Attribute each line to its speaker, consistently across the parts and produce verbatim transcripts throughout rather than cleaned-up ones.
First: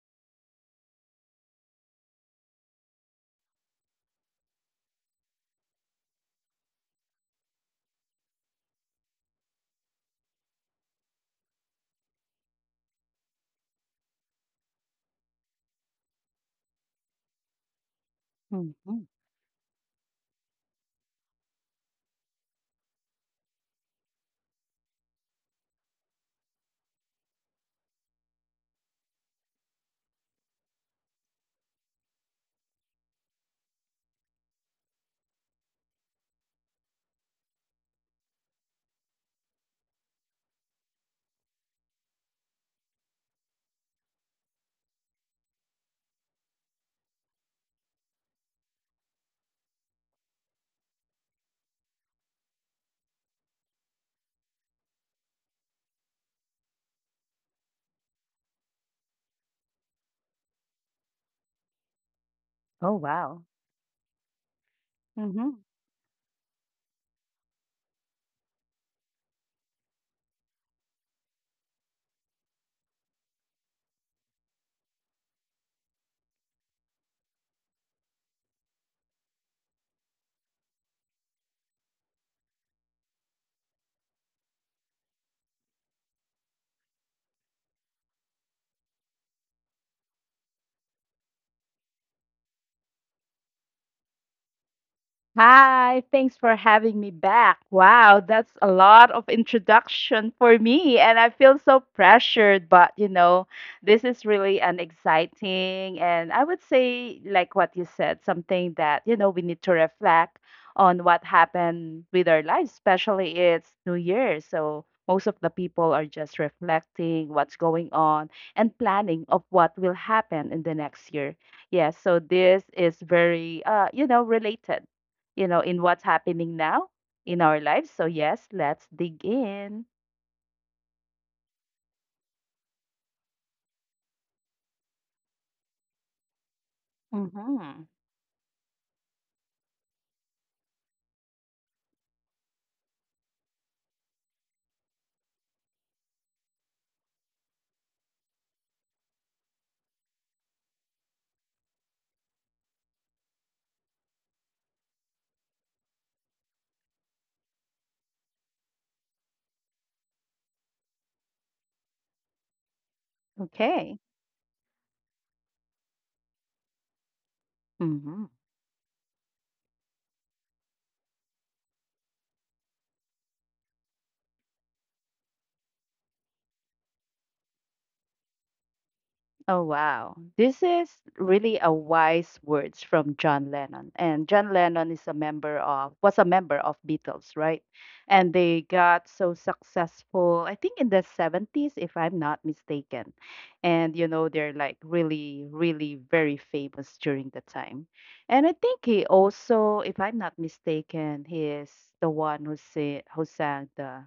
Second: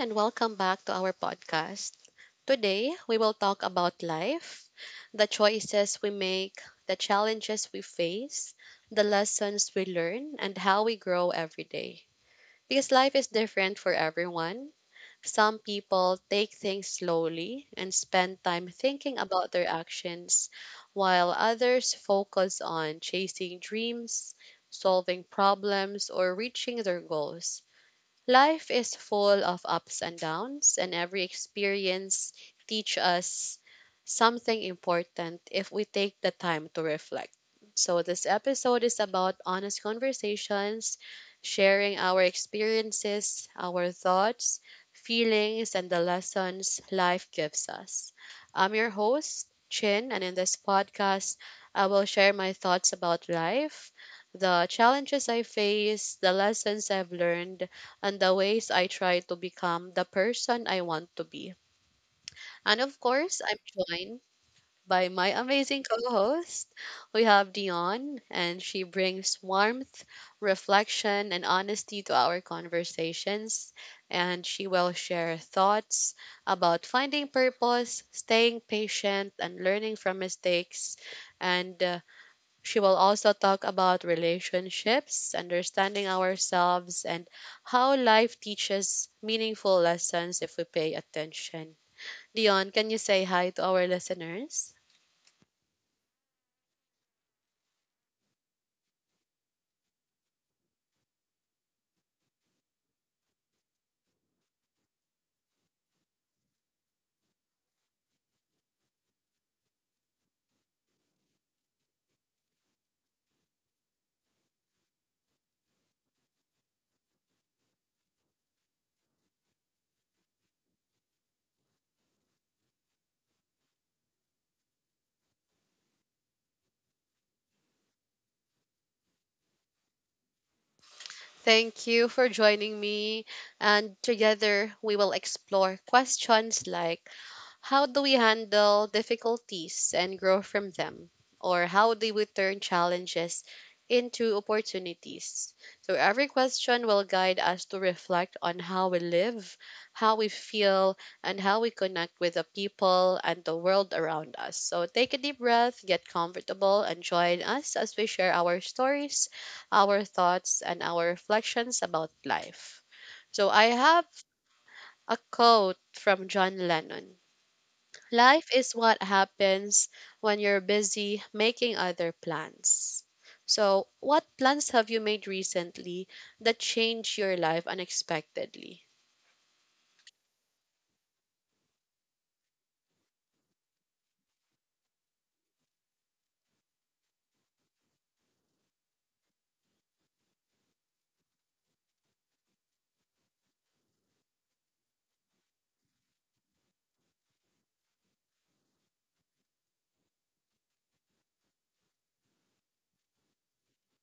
Speaker 1: and welcome back to our podcast. Today, we will talk about life, the choices we make, the challenges we face, the lessons we learn, and how we grow every day. Because life is different for everyone. Some people take things slowly and spend time
Speaker 2: Mhm.
Speaker 1: thinking about their actions, while others focus on chasing dreams, solving problems, or reaching their goals. Life is full of ups and downs, and every experience teach us something important if we take the time to reflect. So this episode is about honest conversations, sharing our experiences, our thoughts, feelings, and the lessons life gives us. I'm your host, Chin, and in this podcast, I will share my thoughts about life, the challenges I face, the lessons I've learned, and the ways I try to become the person I want to be. And
Speaker 2: Oh,
Speaker 1: of course,
Speaker 2: wow.
Speaker 1: I'm joined by my
Speaker 2: Mhm.
Speaker 1: amazing co-host. We have Dion, and she brings warmth, reflection, and honesty to our conversations. And she will share thoughts about finding purpose, staying patient, and learning from mistakes. And uh, she will also talk about relationships, understanding ourselves, and how life teaches meaningful lessons if we pay attention. Dion, can you say hi to our listeners?
Speaker 2: Hi, thanks for having me back. Wow, that's a lot of introduction for me, and I feel so pressured. But you know, this is really an exciting, and I would say, like what you said, something that you know we need to reflect on what happened with our lives, especially it's New Year. So most of the people are just reflecting what's going on and planning of what will happen in the next year. Yes, so this is very, uh, you know, related, you know, in what's happening now in our lives. So yes, let's dig in.
Speaker 1: Thank you for joining me. And together, we will explore questions like
Speaker 2: Mm-hmm.
Speaker 1: how do we handle difficulties and grow from them? Or how do we turn challenges into opportunities? So, every question will guide us to reflect on how we live, how we feel, and how we connect with the people and the world around us. So, take a deep breath, get comfortable, and join us as we share our stories, our thoughts, and our reflections about life. So I
Speaker 2: Okay.
Speaker 1: have a quote from John Lennon.
Speaker 2: Mhm.
Speaker 1: Life is what happens when you're busy making other plans. So, what plans have you made recently that changed your life unexpectedly?
Speaker 2: Oh, wow. This is really a wise words from John Lennon. And John Lennon is a member of was a member of Beatles, right? And they got so successful, I think in the seventies if I'm not mistaken. And you know, they're like really really very famous during the time. And I think he also, if I'm not mistaken, he is the one who say, who sang the,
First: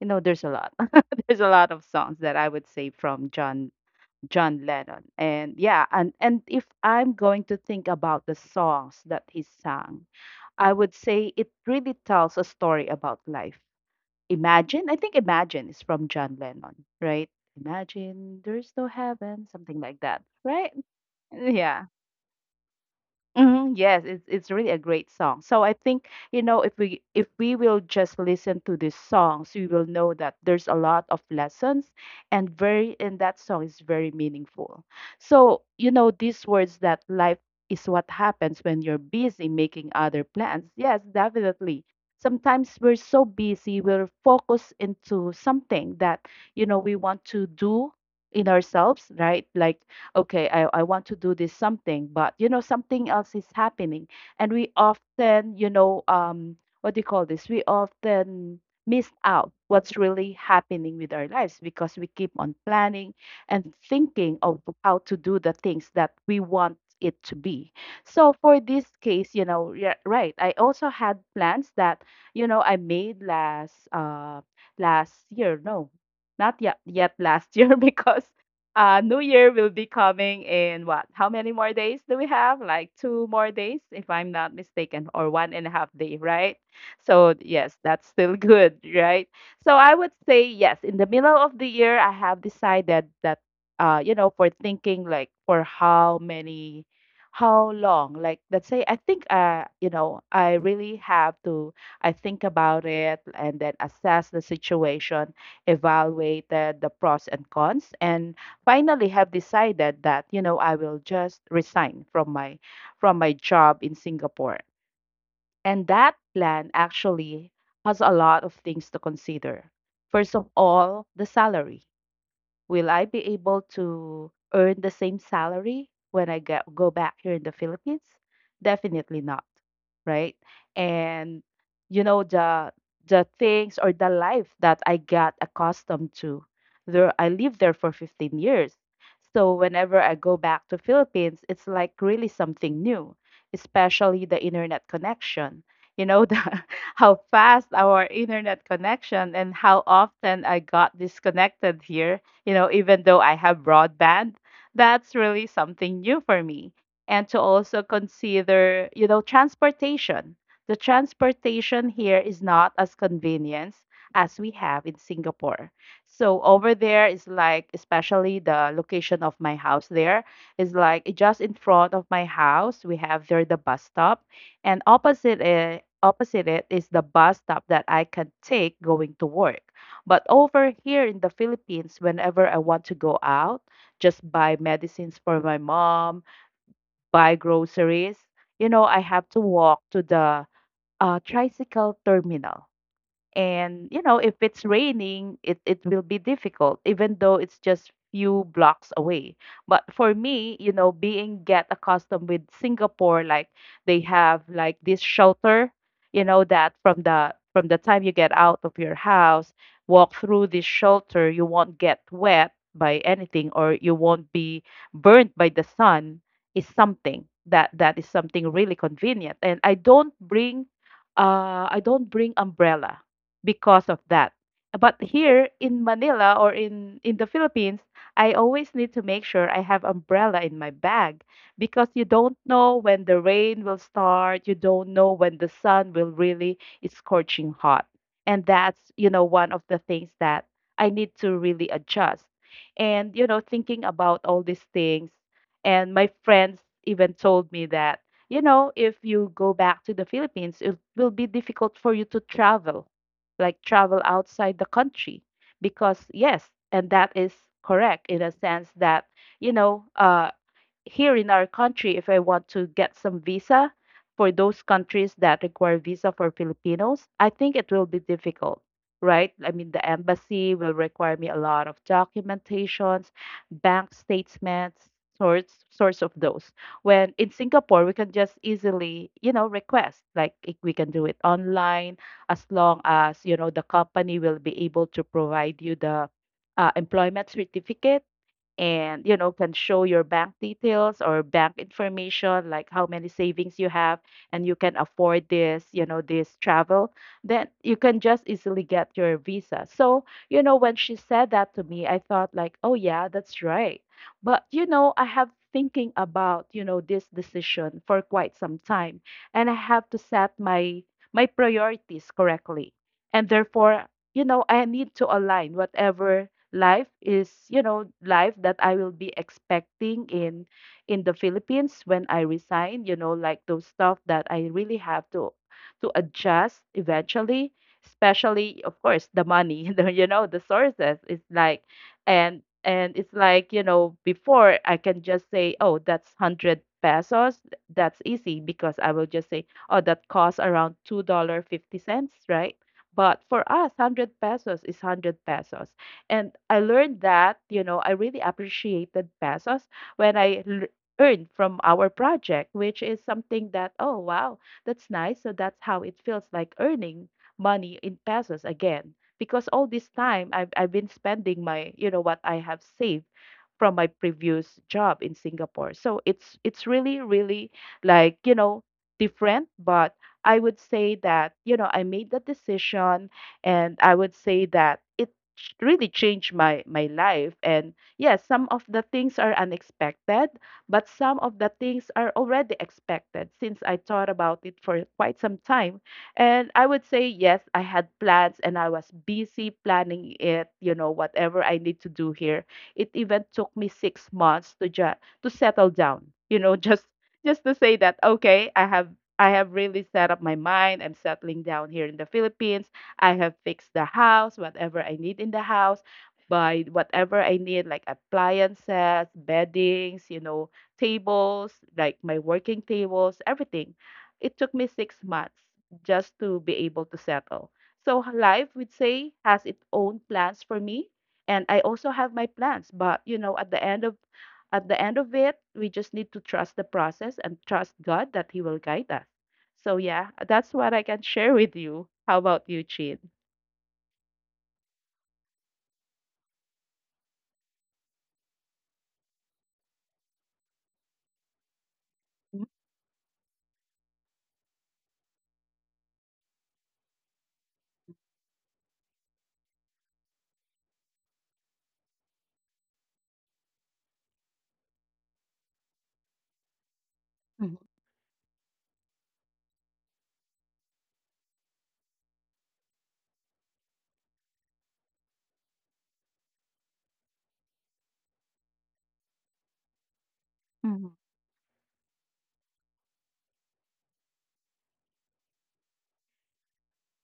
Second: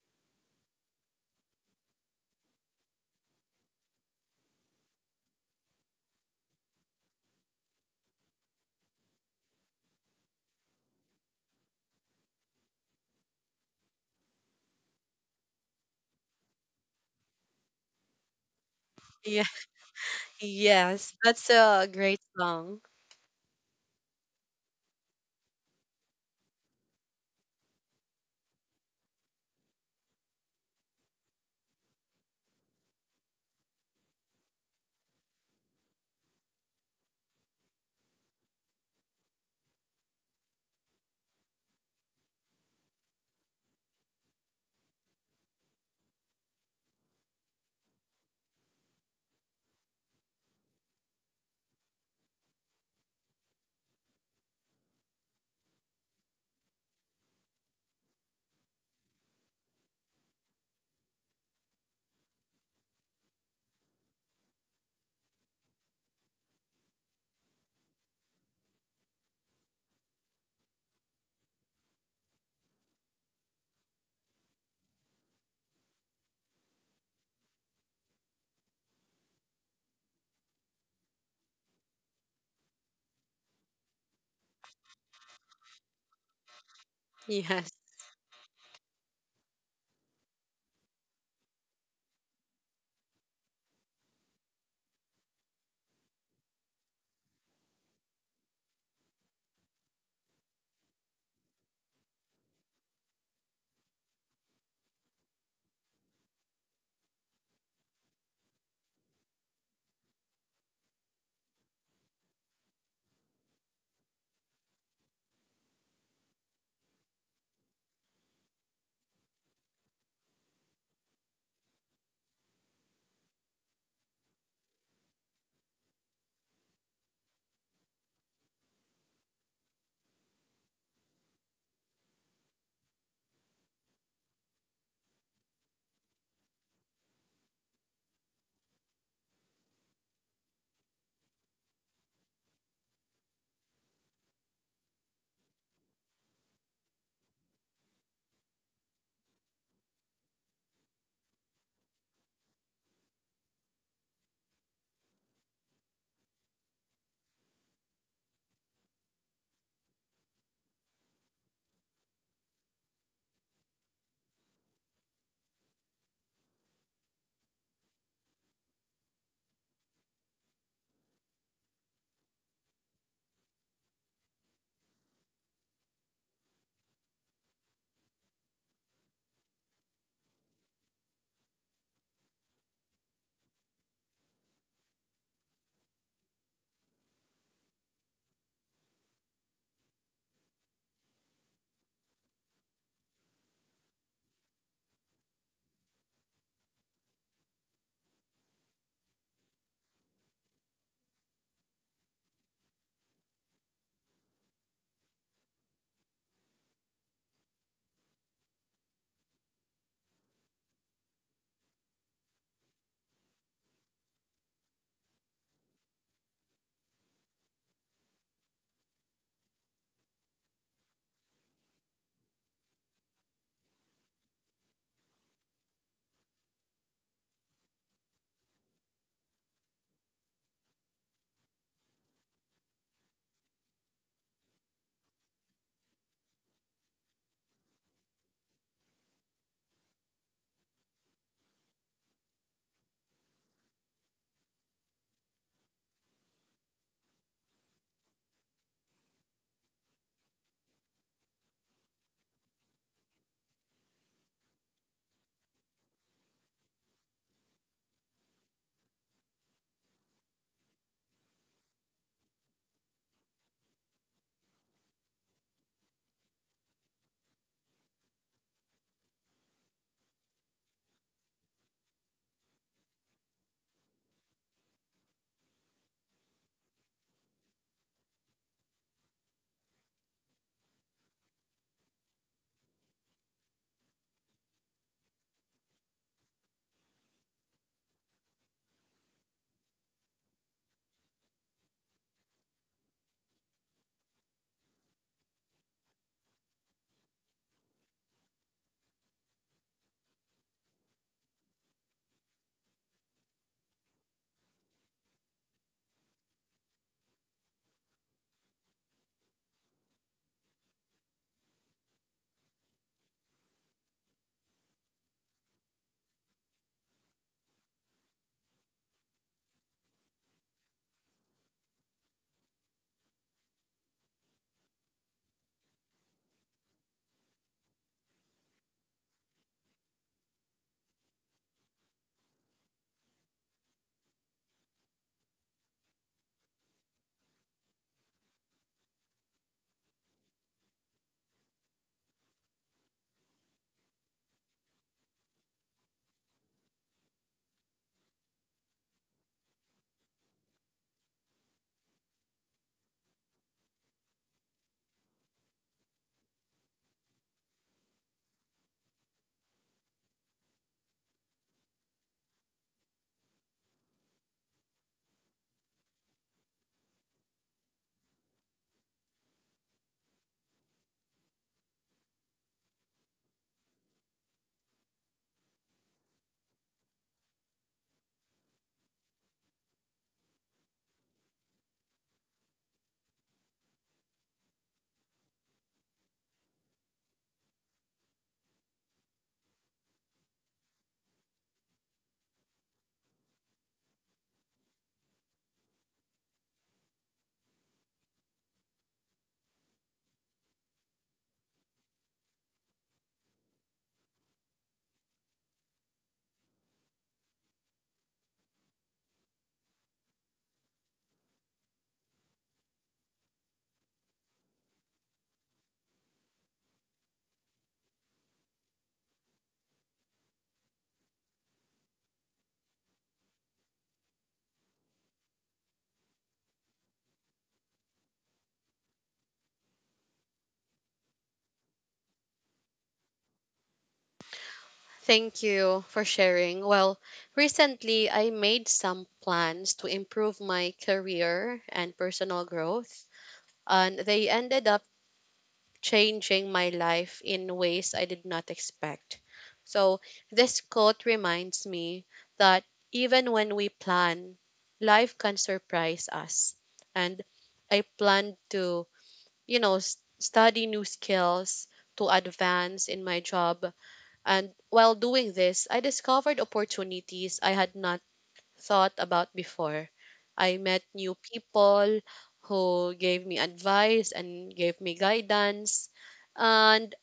Speaker 2: you know, there's a lot. There's a lot of songs that I would say from John John Lennon. And yeah, and and if I'm going to think about the songs that he sang, I would say it really tells a story about life. Imagine, I think Imagine is from John Lennon, right? Imagine there's no
Speaker 1: Yeah,
Speaker 2: heaven, something like that, right?
Speaker 1: yes, that's a
Speaker 2: Yeah.
Speaker 1: great song.
Speaker 2: Mhm, yes, it's it's really a great song. So I think, you know, if we if we will just listen to these songs, we will know that there's a lot of lessons and very and that song is very meaningful. So, you know, these words that life is what happens when you're busy making other plans. Yes, definitely. Sometimes we're so busy, we're focused into something that, you know, we want to do in ourselves, right? Like okay, I, I want to do this something, but you know something else is happening, and we often, you know, um what do you call this, we often miss out what's really happening with our lives because we keep on planning and thinking of how to do the things that we want it to be. So for this case, you know, yeah, right, I also had plans that, you know, I made last uh last year. No, not yet yet last year. Because uh, New Year will be coming in what? How many more days do we have? Like two more days, if I'm not mistaken, or one and a half day, right? So
Speaker 1: Yes.
Speaker 2: yes, that's still good, right? So I would say yes. In the middle of the year, I have decided that uh, you know, for thinking like for how many, how long? Like let's say I think, uh, you know, I really have to. I think about it and then assess the situation, evaluated the pros and cons, and finally have decided that, you know, I will just resign from my from my job in Singapore. And that plan actually has a lot of things to consider. First of all, the salary. Will I be able to earn the same salary when I get go back here in the Philippines? Definitely not, right? And you know the the things or the life that I got accustomed to. There I lived there for fifteen years. So whenever I go back to Philippines, it's like really something new, especially the internet connection. You know the how fast our internet connection and how often I got disconnected here, you know, even though I have broadband. That's really something new for me. And to also consider, you know, transportation. The transportation here is not as convenient as we have in Singapore. So over there is like, especially the location of my house there is like just in front of my house. We have there the bus stop, and opposite it, opposite it is the bus stop that I can take going to work. But over here in the Philippines, whenever I want to go out, just buy medicines for my mom, buy groceries, you know, I have to walk to the uh, tricycle terminal, and you know, if it's raining, it it will be difficult, even though it's just few blocks away. But for me, you know, being get accustomed with Singapore, like they have like this shelter, you know, that from the from the time you get out of your house, walk through this shelter, you won't get wet by anything or you won't be burnt by the sun is something that that is something really convenient. And I don't bring uh I don't bring umbrella because of that. But here in Manila or in in the Philippines, I always need to make sure I have umbrella in my bag because you don't know when the rain will start, you don't know when the sun will really is scorching hot. And that's, you know, one of the things that I need to really adjust. And you know, thinking about all these things and my friends even told me that, you know, if you go back to the Philippines, it will be difficult for you to travel, like travel outside the country, because yes, and that is correct in a sense that, you know, uh here in our country, if I want to get some visa for those countries that require visa for Filipinos, I think it will be difficult, right? I mean, the embassy will require me a lot of documentations, bank statements, source source of those. When in Singapore, we can just easily, you know, request like i- we can do it online, as long as you know the company will be able to provide you the uh, employment certificate, and you know can show your bank details or bank information like how many savings you have and you can afford this, you know, this travel, then you can just easily get your visa. So you know when she said that to me, I thought like, oh yeah, that's right. But you know I have thinking about, you know, this decision for quite some time, and I have to set my my priorities correctly, and therefore, you know, I need to align whatever life is, you know, life that I will be expecting in in the Philippines when I resign, you know, like those stuff that I really have to to adjust eventually, especially of course the money. The, you know, the sources, it's like, and and it's like, you know, before I can just say, oh that's one hundred pesos, that's easy, because I will just say, oh, that costs around two dollars and fifty cents, right? But for us, one hundred pesos is one hundred pesos. And I learned that, you know, I really appreciated pesos when I l- earned from our project, which is something that, oh, wow, that's nice. So that's how it feels like earning money in pesos again. Because all this time I've, I've been spending my, you know, what I have saved from my previous job in Singapore. So it's it's really really like, you know, different, but I would say that, you know, I made the decision, and I would say that it ch- really changed my my life. And yes, some of the things are unexpected, but some of the things are already expected since I thought about it for quite some time. And I would say, yes, I had plans and I was busy planning it, you know, whatever I need to do here. It even took me six months to just to settle down. You know, just just to say that, okay, I have I have really set up my mind. I'm settling down here in the Philippines. I have fixed the house, whatever I need in the house, buy whatever I need, like appliances, beddings, you know, tables, like my working tables, everything. It took me six months just to be able to settle. So life, we'd say, has its own plans for me, and I also have my plans. But you know, at the end of at the end of it, we just need to trust the process and trust God that He will guide us. So yeah, that's what I can share with you. How about you, Chin?
Speaker 1: Thank you for sharing. Well, recently I made some plans to improve my career and personal growth, and they ended up changing my life in ways I did not expect. So, this quote reminds me that even when we plan, life can surprise us. And
Speaker 2: Mm-hmm.
Speaker 1: I planned to, you know, s- study new skills to advance in my job. And while doing this, I discovered opportunities I had not thought about before. I met
Speaker 2: Mm-hmm.
Speaker 1: new people who gave me advice and gave me guidance. And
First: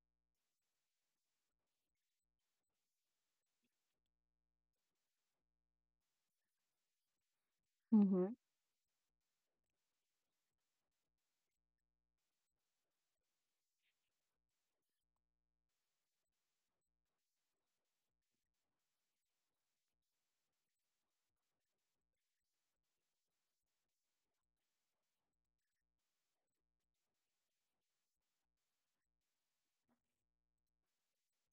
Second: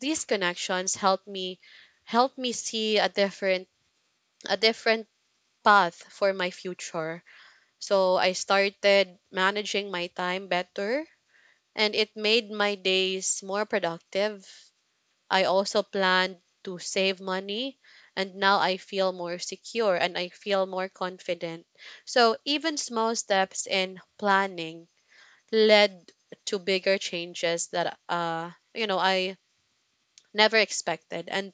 Speaker 1: these connections help me help me see a different a different path for my future. So
Speaker 2: Mm-hmm.
Speaker 1: I started managing my time better and it made my days more productive. I also planned to save money, and now I feel more secure and I feel more confident. So even small steps in planning led to bigger changes that uh you know I never expected, and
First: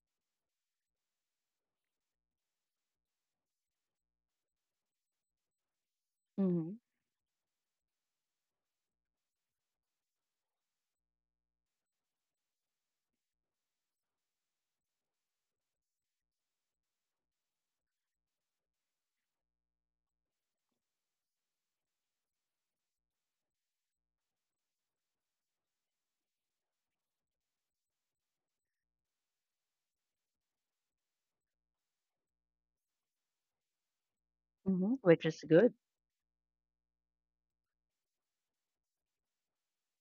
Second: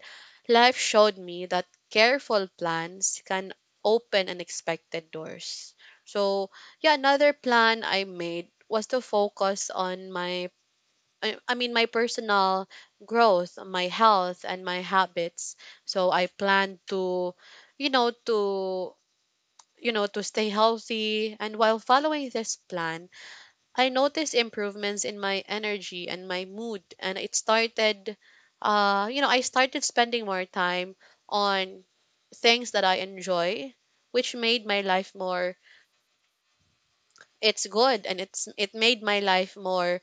Speaker 1: life showed me that careful plans can open unexpected doors. So
Speaker 2: Mm-hmm.
Speaker 1: yeah, another plan I made was to focus on my I, I mean my personal growth, my health, and my habits. So I plan to, you know, to, you know, to stay healthy, and while following this plan, I noticed improvements in my energy and my mood, and it started, uh you know, I started spending more time on things that I enjoy, which made my
Speaker 2: Mm-hmm.
Speaker 1: life
Speaker 2: Which is
Speaker 1: more—
Speaker 2: good.
Speaker 1: it's good, and it's it made my life more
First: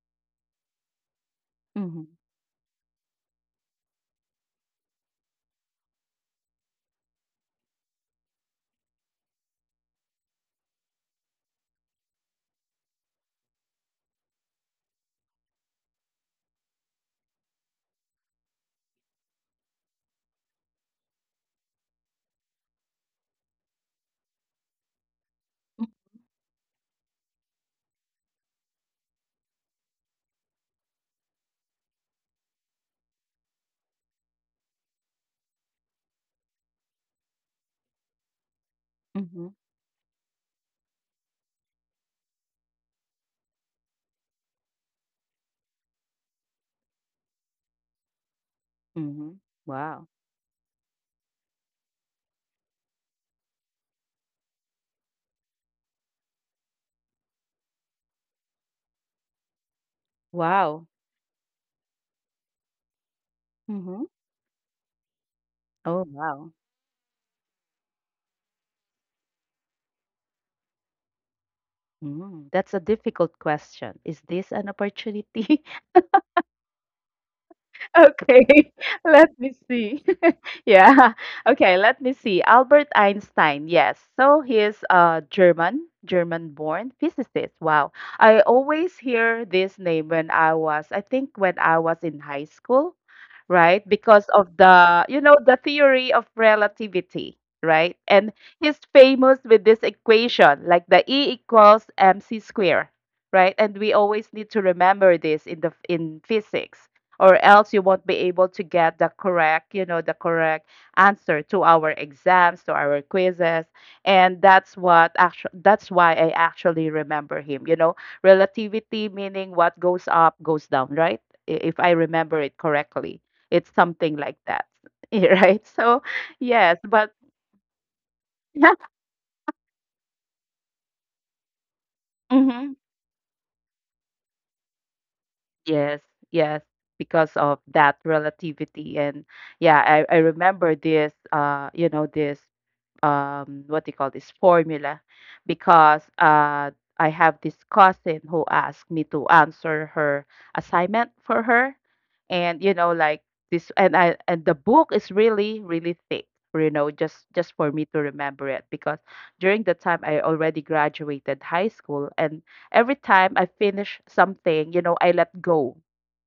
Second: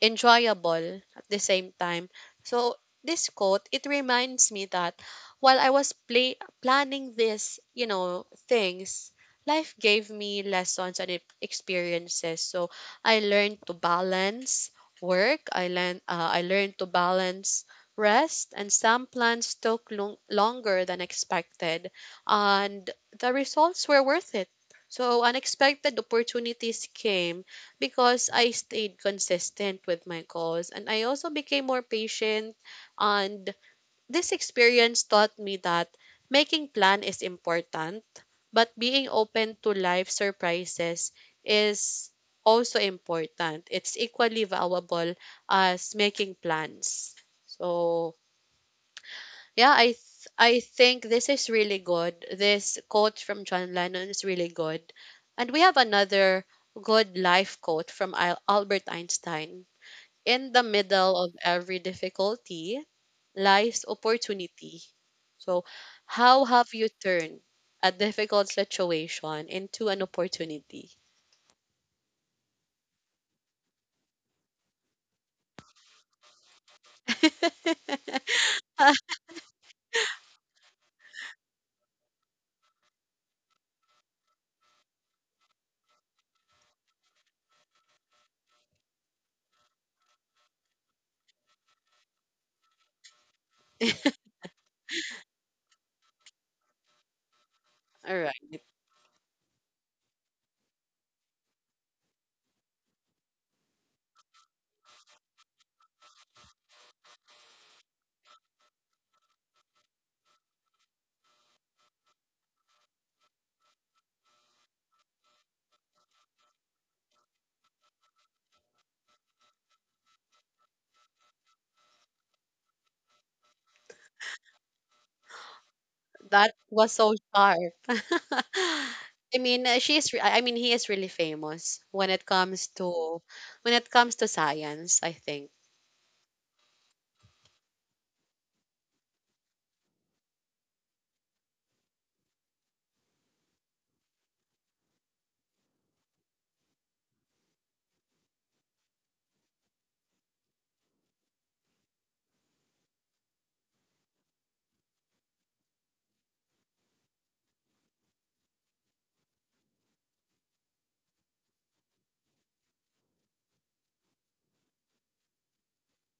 Speaker 1: enjoyable at the same
Speaker 2: Mm-hmm.
Speaker 1: time. So this quote, it reminds me that while I was play, planning this, you know, things, life gave me lessons and e- experiences. So I learned to balance work. I learned uh, I learned to balance rest, and some plans took long, longer than expected, and the results were worth it. So unexpected opportunities came because I stayed consistent with my goals, and I also became more patient, and this experience taught me that making plan is important, but being
Speaker 2: Mm-hmm.
Speaker 1: open to life surprises is also important. It's equally valuable as making plans. So
Speaker 2: Mm-hmm.
Speaker 1: yeah, I
Speaker 2: Wow.
Speaker 1: th- I think this is really good. This quote from John Lennon is really good. And we have another good life quote from Al- Albert Einstein. In the
Speaker 2: Wow.
Speaker 1: middle of every difficulty lies
Speaker 2: Mm-hmm.
Speaker 1: opportunity. So,
Speaker 2: Oh,
Speaker 1: how
Speaker 2: wow.
Speaker 1: have you turned a difficult situation into an opportunity?
Speaker 2: Mm, that's a difficult question. Is this an opportunity? Okay,
Speaker 1: All
Speaker 2: let me see. Yeah, okay, let me see. Albert Einstein, yes. So he is a German, German-born physicist. Wow. I always hear this name when I was, I think when I was in high school, right? Because of the, you know, the theory of relativity, right? And
Speaker 1: right.
Speaker 2: he's famous with this equation, like the E equals mc square, right? And we always need to remember this in the in physics or else you won't be able to get the correct, you know, the correct answer to our exams, to our quizzes. And that's what actually That's why I actually remember him, you know, relativity meaning what goes up goes down, right? I- If I remember it correctly. It's something like that. Right? So,
Speaker 1: That
Speaker 2: yes,
Speaker 1: was
Speaker 2: but
Speaker 1: so sharp. I mean, uh, she's. Re- I I mean, He is really famous when it comes
Speaker 2: hmm
Speaker 1: to— when it comes to science. I think.
Speaker 2: Yes, yes, because of that relativity. And yeah, I, I remember this, uh, you know, this um what do you call this formula because uh I have this cousin who asked me to answer her assignment for her and you know like this and I and the book is really really thick you know just just for me to remember it because during the time I already graduated high school, and every time I finish something, you know, I let go.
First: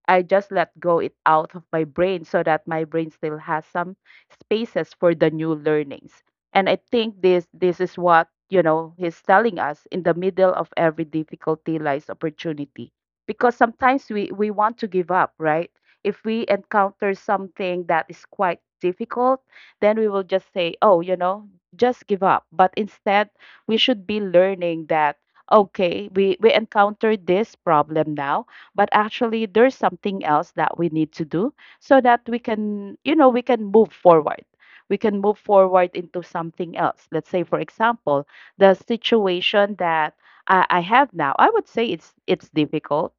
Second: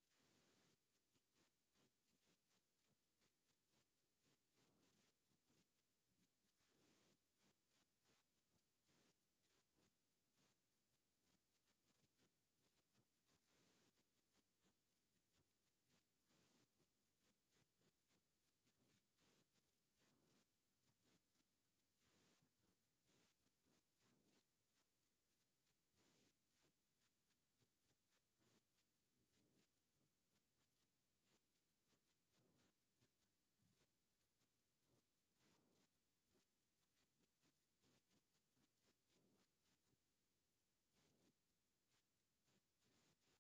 Speaker 2: I just let go it out of my brain so that my brain still has some spaces for the new learnings. And I think this this is what, you know, he's telling us in the middle of every difficulty lies opportunity. Because sometimes we, we want to give up, right? If we encounter something that is quite difficult, then we will just say, oh, you know, just give up. But instead we should be learning that okay, we, we encountered this problem now, but actually there's something else that we need to do so that we can, you know, we can move forward. We can move forward into something else. Let's say, for example, the situation that i, I have now, I would say it's it's difficult,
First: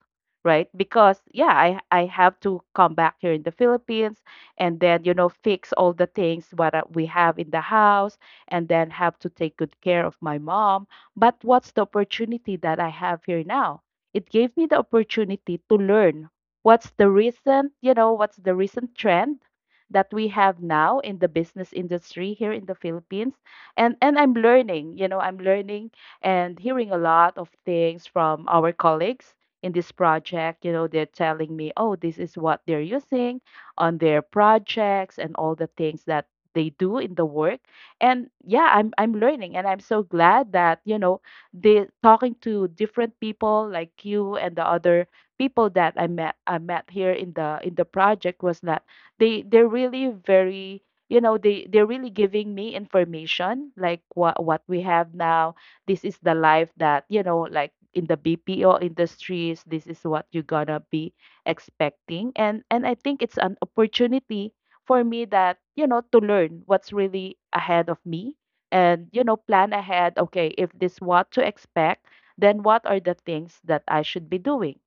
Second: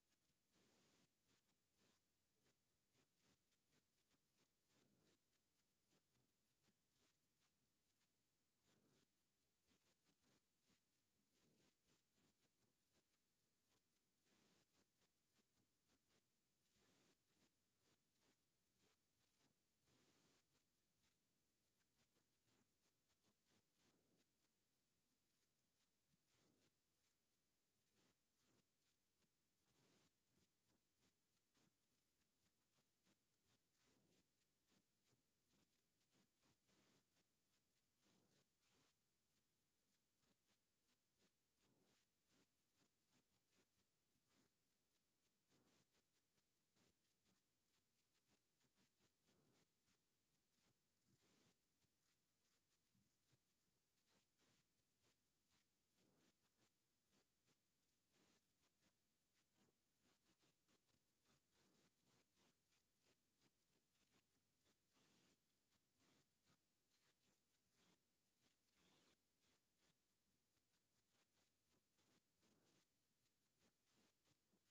Speaker 2: right? Because yeah, i i have to come back here in the Philippines, and then you know fix all the things, what uh, we have in the house, and then have to take good care of my mom. But what's the opportunity that I have here now? It gave me the opportunity to learn what's the recent, you know, what's the recent trend that we have now in the business industry here in the Philippines. And and I'm learning, you know, I'm learning and hearing a lot of things from our colleagues in this project. You know, they're telling me, oh, this is what they're using on their projects and all the things that they do in the work. And yeah, I'm I'm learning, and I'm so glad that, you know, they talking to different people like you, and the other people that I met I met here in the in the project was that they they're really very, you know, they they're really giving me information like what what we have now. This is the life that, you know, like in the B P O industries, this is what you're gonna be expecting. And and I think it's an opportunity for me that, you know, to learn what's really ahead of me, and, you know, plan ahead. Okay, if this what to expect, then what are the things that I should be doing?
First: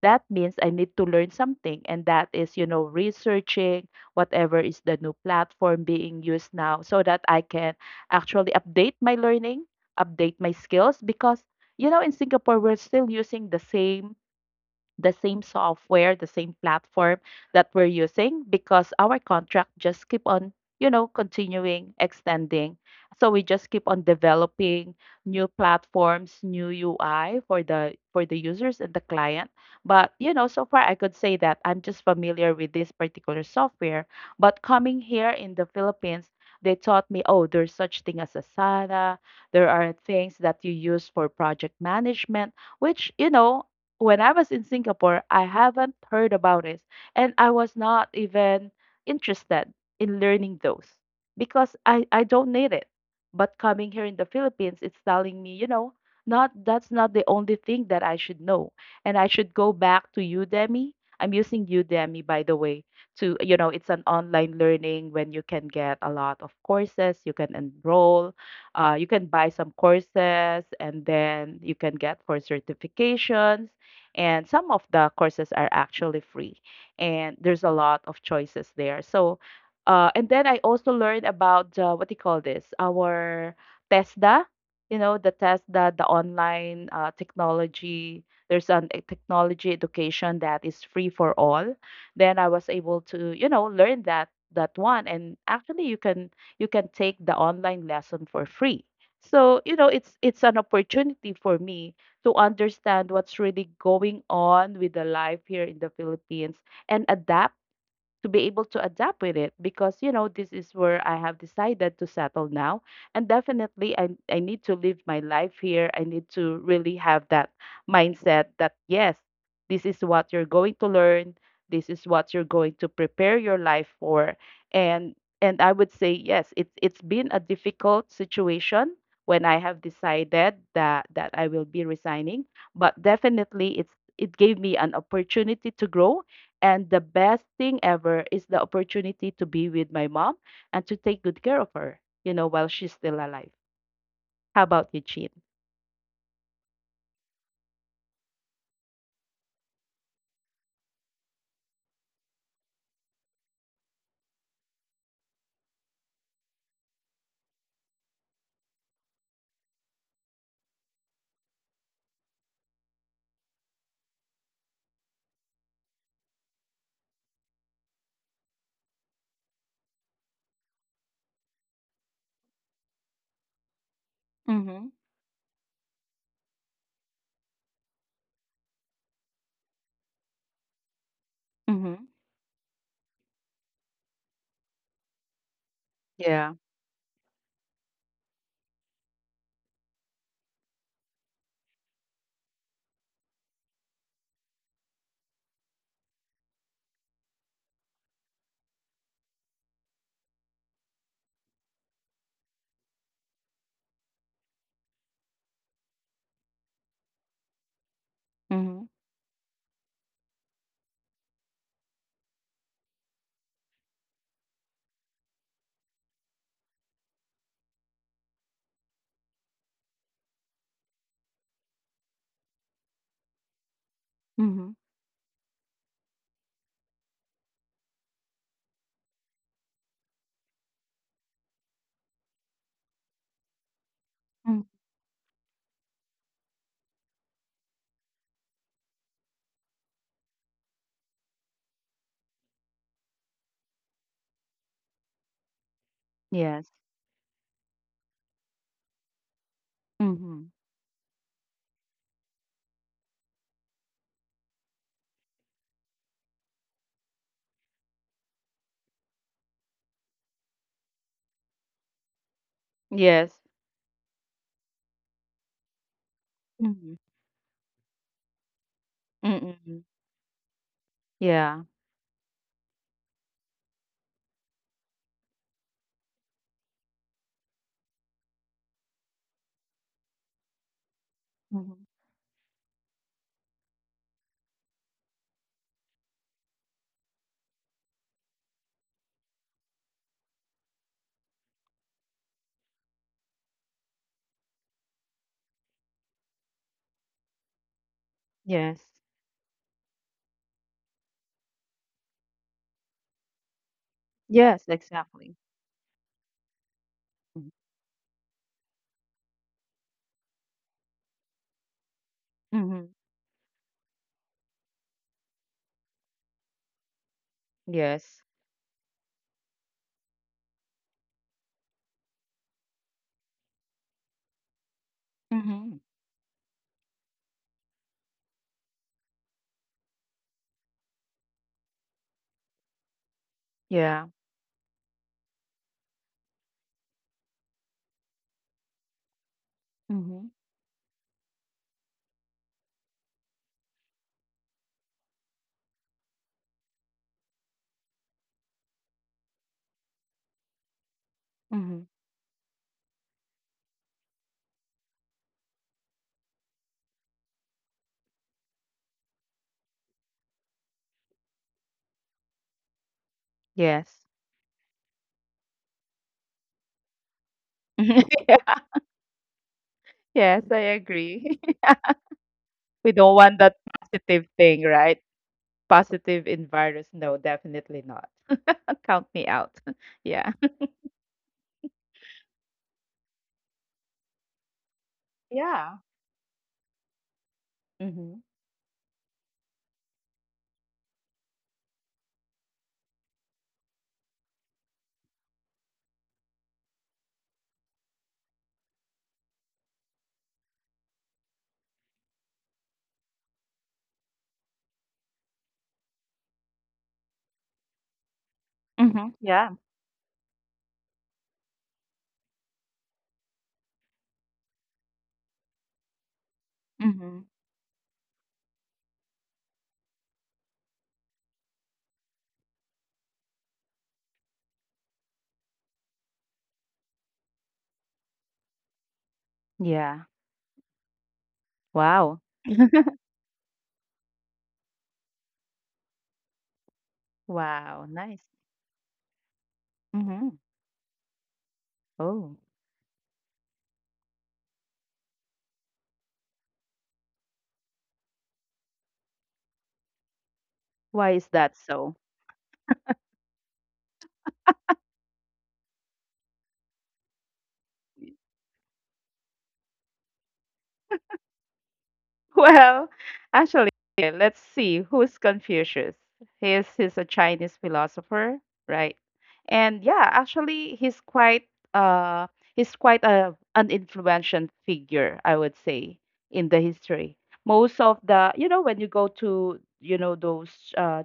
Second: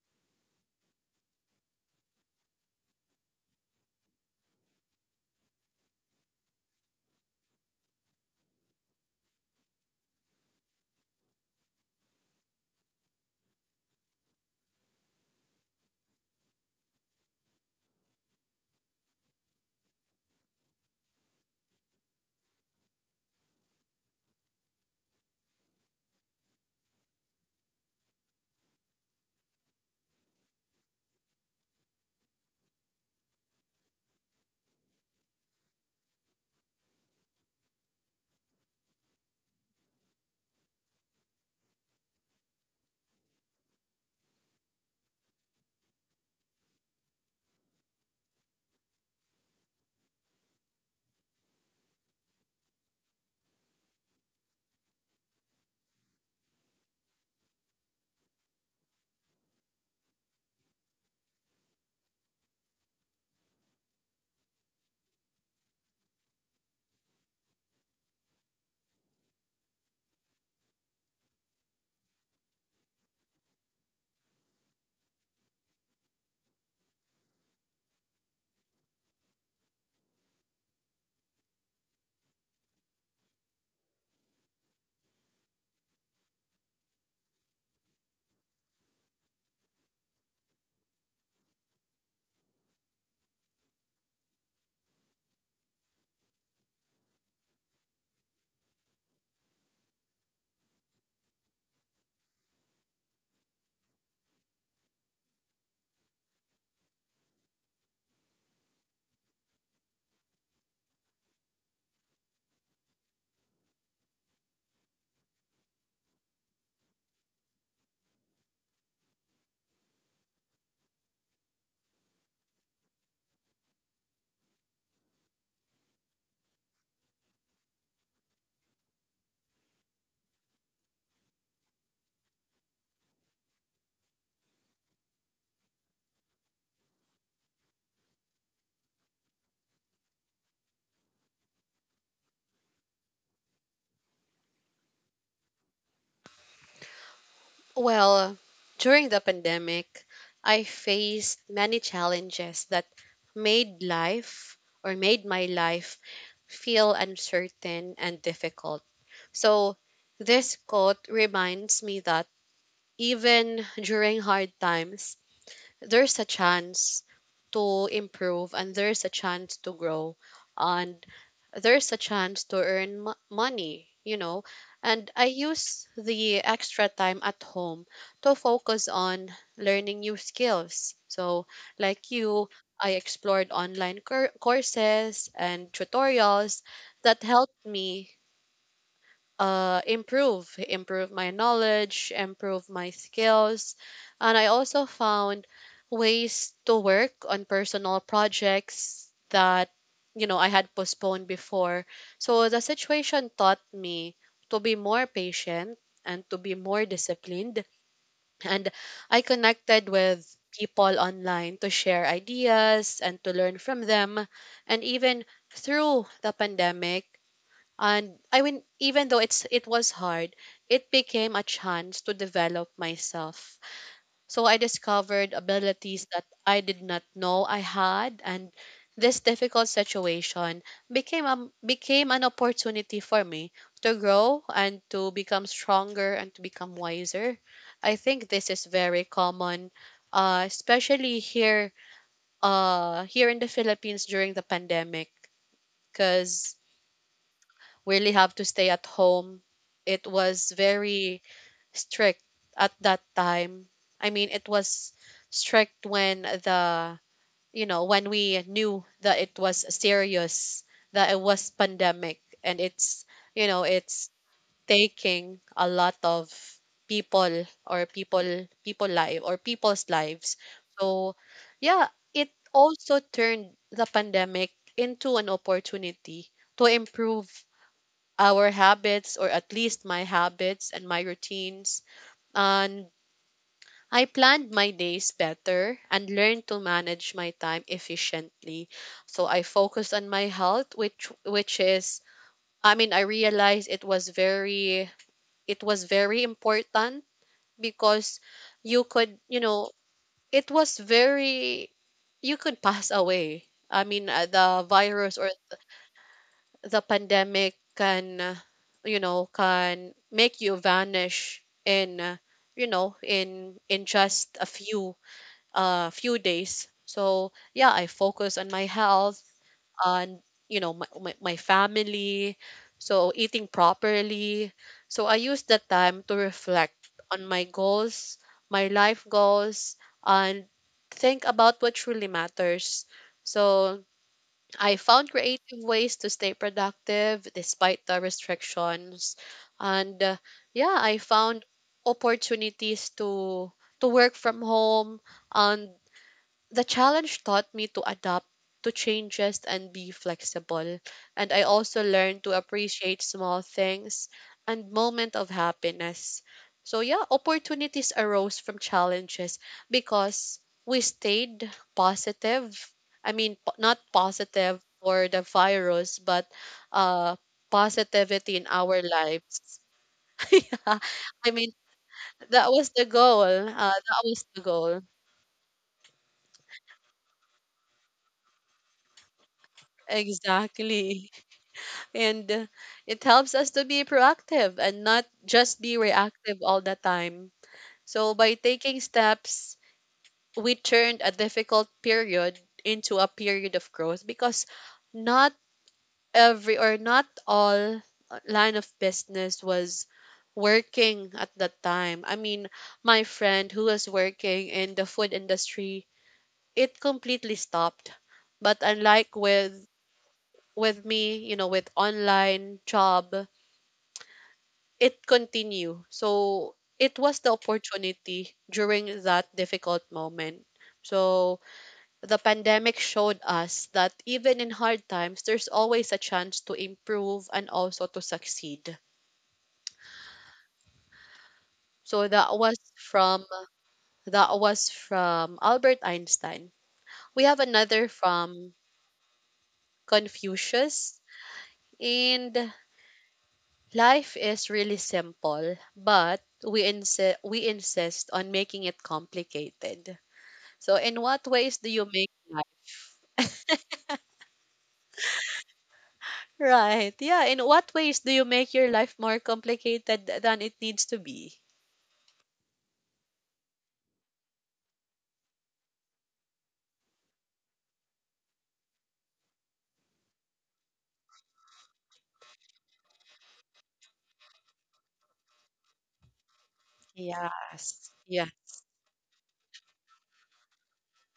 Speaker 2: That means I need to learn something, and that is, you know, researching whatever is the new platform being used now so that I can actually update my learning, update my skills, because you know in Singapore we're still using the same the same software, the same platform that we're using, because our contract just keep on, you know, continuing, extending. So we just keep on developing new platforms, new U I for the for the users and the client. But you know, so far I could say that I'm just familiar with this particular software. But coming here in the Philippines, they taught me, oh, there's such thing as Asana. There are things that you use for project management which, you know, when I was in Singapore, I haven't heard about it, and I was not even interested in learning those because I, I don't need it. But coming here in the Philippines, it's telling me, you know, not that's not the only thing that I should know, and I should go back to Udemy. I'm using Udemy, by the way, to you know, it's an online learning when you can get a lot of courses, you can enroll, uh, you can buy some courses, and then you can get for certifications, and some of the courses are actually free, and there's a lot of choices there. So uh, and then I also learned about uh, what do you call this, our Tesda, you know, the Tesda, the online uh, technology. There's an e- technology education that is free for all. Then I was able to, you know, learn that that one. And actually you can, you can take the online lesson for free. So you know it's it's an opportunity for me to understand what's really going on with the life here in the Philippines, and adapt, to be able to adapt with it, because you know this is where I have decided to settle now, and definitely I I need to live my life here. I need to really have that mindset that yes, this is what you're going to learn, this is what you're going to prepare your life for. and and I would say yes, it's it's been a difficult situation when I have decided that that I will be resigning, but definitely it's it gave me an opportunity to grow. And the best thing ever is the opportunity to be with my mom, and to take good care of her, you know, while she's still alive. How about you, Chin?
Speaker 1: Well, during the pandemic, I faced many challenges that made life or made my life feel uncertain and difficult. So, this quote reminds me that even during hard times, there's a chance to improve, and there's a chance to grow, and there's a chance to earn mo- money, you know.
Speaker 2: Mhm.
Speaker 1: And I use the extra time at home to focus on learning new skills. So
Speaker 2: Mhm.
Speaker 1: like you, I explored online cour courses and
Speaker 2: Yeah.
Speaker 1: tutorials that helped me uh, improve, improve my knowledge, improve my skills. And I also found ways to work on personal projects that, you know, I had postponed before. So the situation taught me to be more patient and to be more disciplined. And
Speaker 2: Mhm.
Speaker 1: I connected with people online to share ideas and to learn from them. And even through the pandemic, and I mean even though it's it was hard, it became a chance to develop myself. So I
Speaker 2: Mhm.
Speaker 1: discovered abilities that I did not know I had, and this difficult situation became a, became an opportunity for me to grow
Speaker 2: Mhm.
Speaker 1: and to become stronger and to become wiser. I think this is very common, uh, especially here uh, here in the Philippines during the pandemic, because
Speaker 2: Yes.
Speaker 1: really have to stay at home. It was
Speaker 2: Mhm.
Speaker 1: very strict at that time. I mean, it was strict when the you know when we knew that it was serious, that it was pandemic, and it's you
Speaker 2: Yes.
Speaker 1: know it's taking a lot of
Speaker 2: Mhm.
Speaker 1: people or people people life or people's
Speaker 2: Mm-mm.
Speaker 1: lives. So
Speaker 2: Yeah.
Speaker 1: yeah, it also turned the pandemic into an opportunity to improve our habits, or at least my habits and my routines,
Speaker 2: Mhm.
Speaker 1: and I planned my days better and learned to manage my time efficiently. So I focused on my health, which— which is I mean I realized it was very— it was very important, because you
Speaker 2: Yes.
Speaker 1: could, you know, it was very— you could pass away. I mean, uh, the
Speaker 2: Yes,
Speaker 1: virus or
Speaker 2: exactly.
Speaker 1: the pandemic
Speaker 2: Mm.
Speaker 1: can, uh, you know, can make you vanish in, uh, you know,
Speaker 2: Mhm.
Speaker 1: in in just a few uh few days. So yeah, I focus
Speaker 2: Yes.
Speaker 1: on my health, on, you know, my, my, my family, so eating properly. So I use that
Speaker 2: Mhm.
Speaker 1: time to reflect on my goals, my life goals, and think about what truly matters. So
Speaker 2: Yeah.
Speaker 1: I found creative ways to stay productive despite the restrictions. And uh,
Speaker 2: Mhm.
Speaker 1: Yeah, I found opportunities to to work from home, and the challenge taught me to adapt to changes and be flexible. And I also
Speaker 2: Mhm.
Speaker 1: learned to appreciate small things and moment of happiness. So yeah, opportunities arose from challenges because we stayed positive. I mean, po- not
Speaker 2: Yes.
Speaker 1: positive for the virus, but uh, positivity in our lives.
Speaker 2: Yes,
Speaker 1: Yeah.
Speaker 2: I
Speaker 1: I mean,
Speaker 2: agree.
Speaker 1: that was the
Speaker 2: We
Speaker 1: goal.
Speaker 2: don't
Speaker 1: Uh,
Speaker 2: want that
Speaker 1: that was the
Speaker 2: positive
Speaker 1: goal.
Speaker 2: thing, right? Positive in virus. No, definitely not. Count me out. Yeah.
Speaker 1: Exactly. and uh, it helps us to be proactive and not just be
Speaker 2: Yeah.
Speaker 1: reactive all the time. So
Speaker 2: Mm-hmm.
Speaker 1: by taking steps, we turned a difficult period into a period of growth, because not every or not all uh, line of business was working at that time. I mean, my friend who was working in the food industry, it completely stopped. But unlike
Speaker 2: Mm-hmm.
Speaker 1: with
Speaker 2: Yeah.
Speaker 1: with me, you know, with online job, it continue. So it was the
Speaker 2: Mm-hmm.
Speaker 1: opportunity during that difficult moment. So the pandemic showed us that even in hard times, there's always a chance to improve and also to succeed.
Speaker 2: Yeah.
Speaker 1: So
Speaker 2: Wow.
Speaker 1: that was from that was from Albert Einstein. We have another
Speaker 2: Wow. Nice.
Speaker 1: from
Speaker 2: Mm-hmm.
Speaker 1: Confucius,
Speaker 2: Oh,
Speaker 1: and life is really simple, but we insist we insist on making it complicated. So in
Speaker 2: why
Speaker 1: what
Speaker 2: is
Speaker 1: ways do
Speaker 2: that
Speaker 1: you make
Speaker 2: so?
Speaker 1: life Right. Yeah, in what ways do you make your life more complicated th- than it needs to be?
Speaker 2: Well, actually, let's see who's Confucius. He's he's a Chinese philosopher, right? And yeah, actually, he's quite uh he's quite a an influential figure, I would say, in the history.
Speaker 1: Yes.
Speaker 2: Most of
Speaker 1: Yeah.
Speaker 2: the you know when you go to you know those uh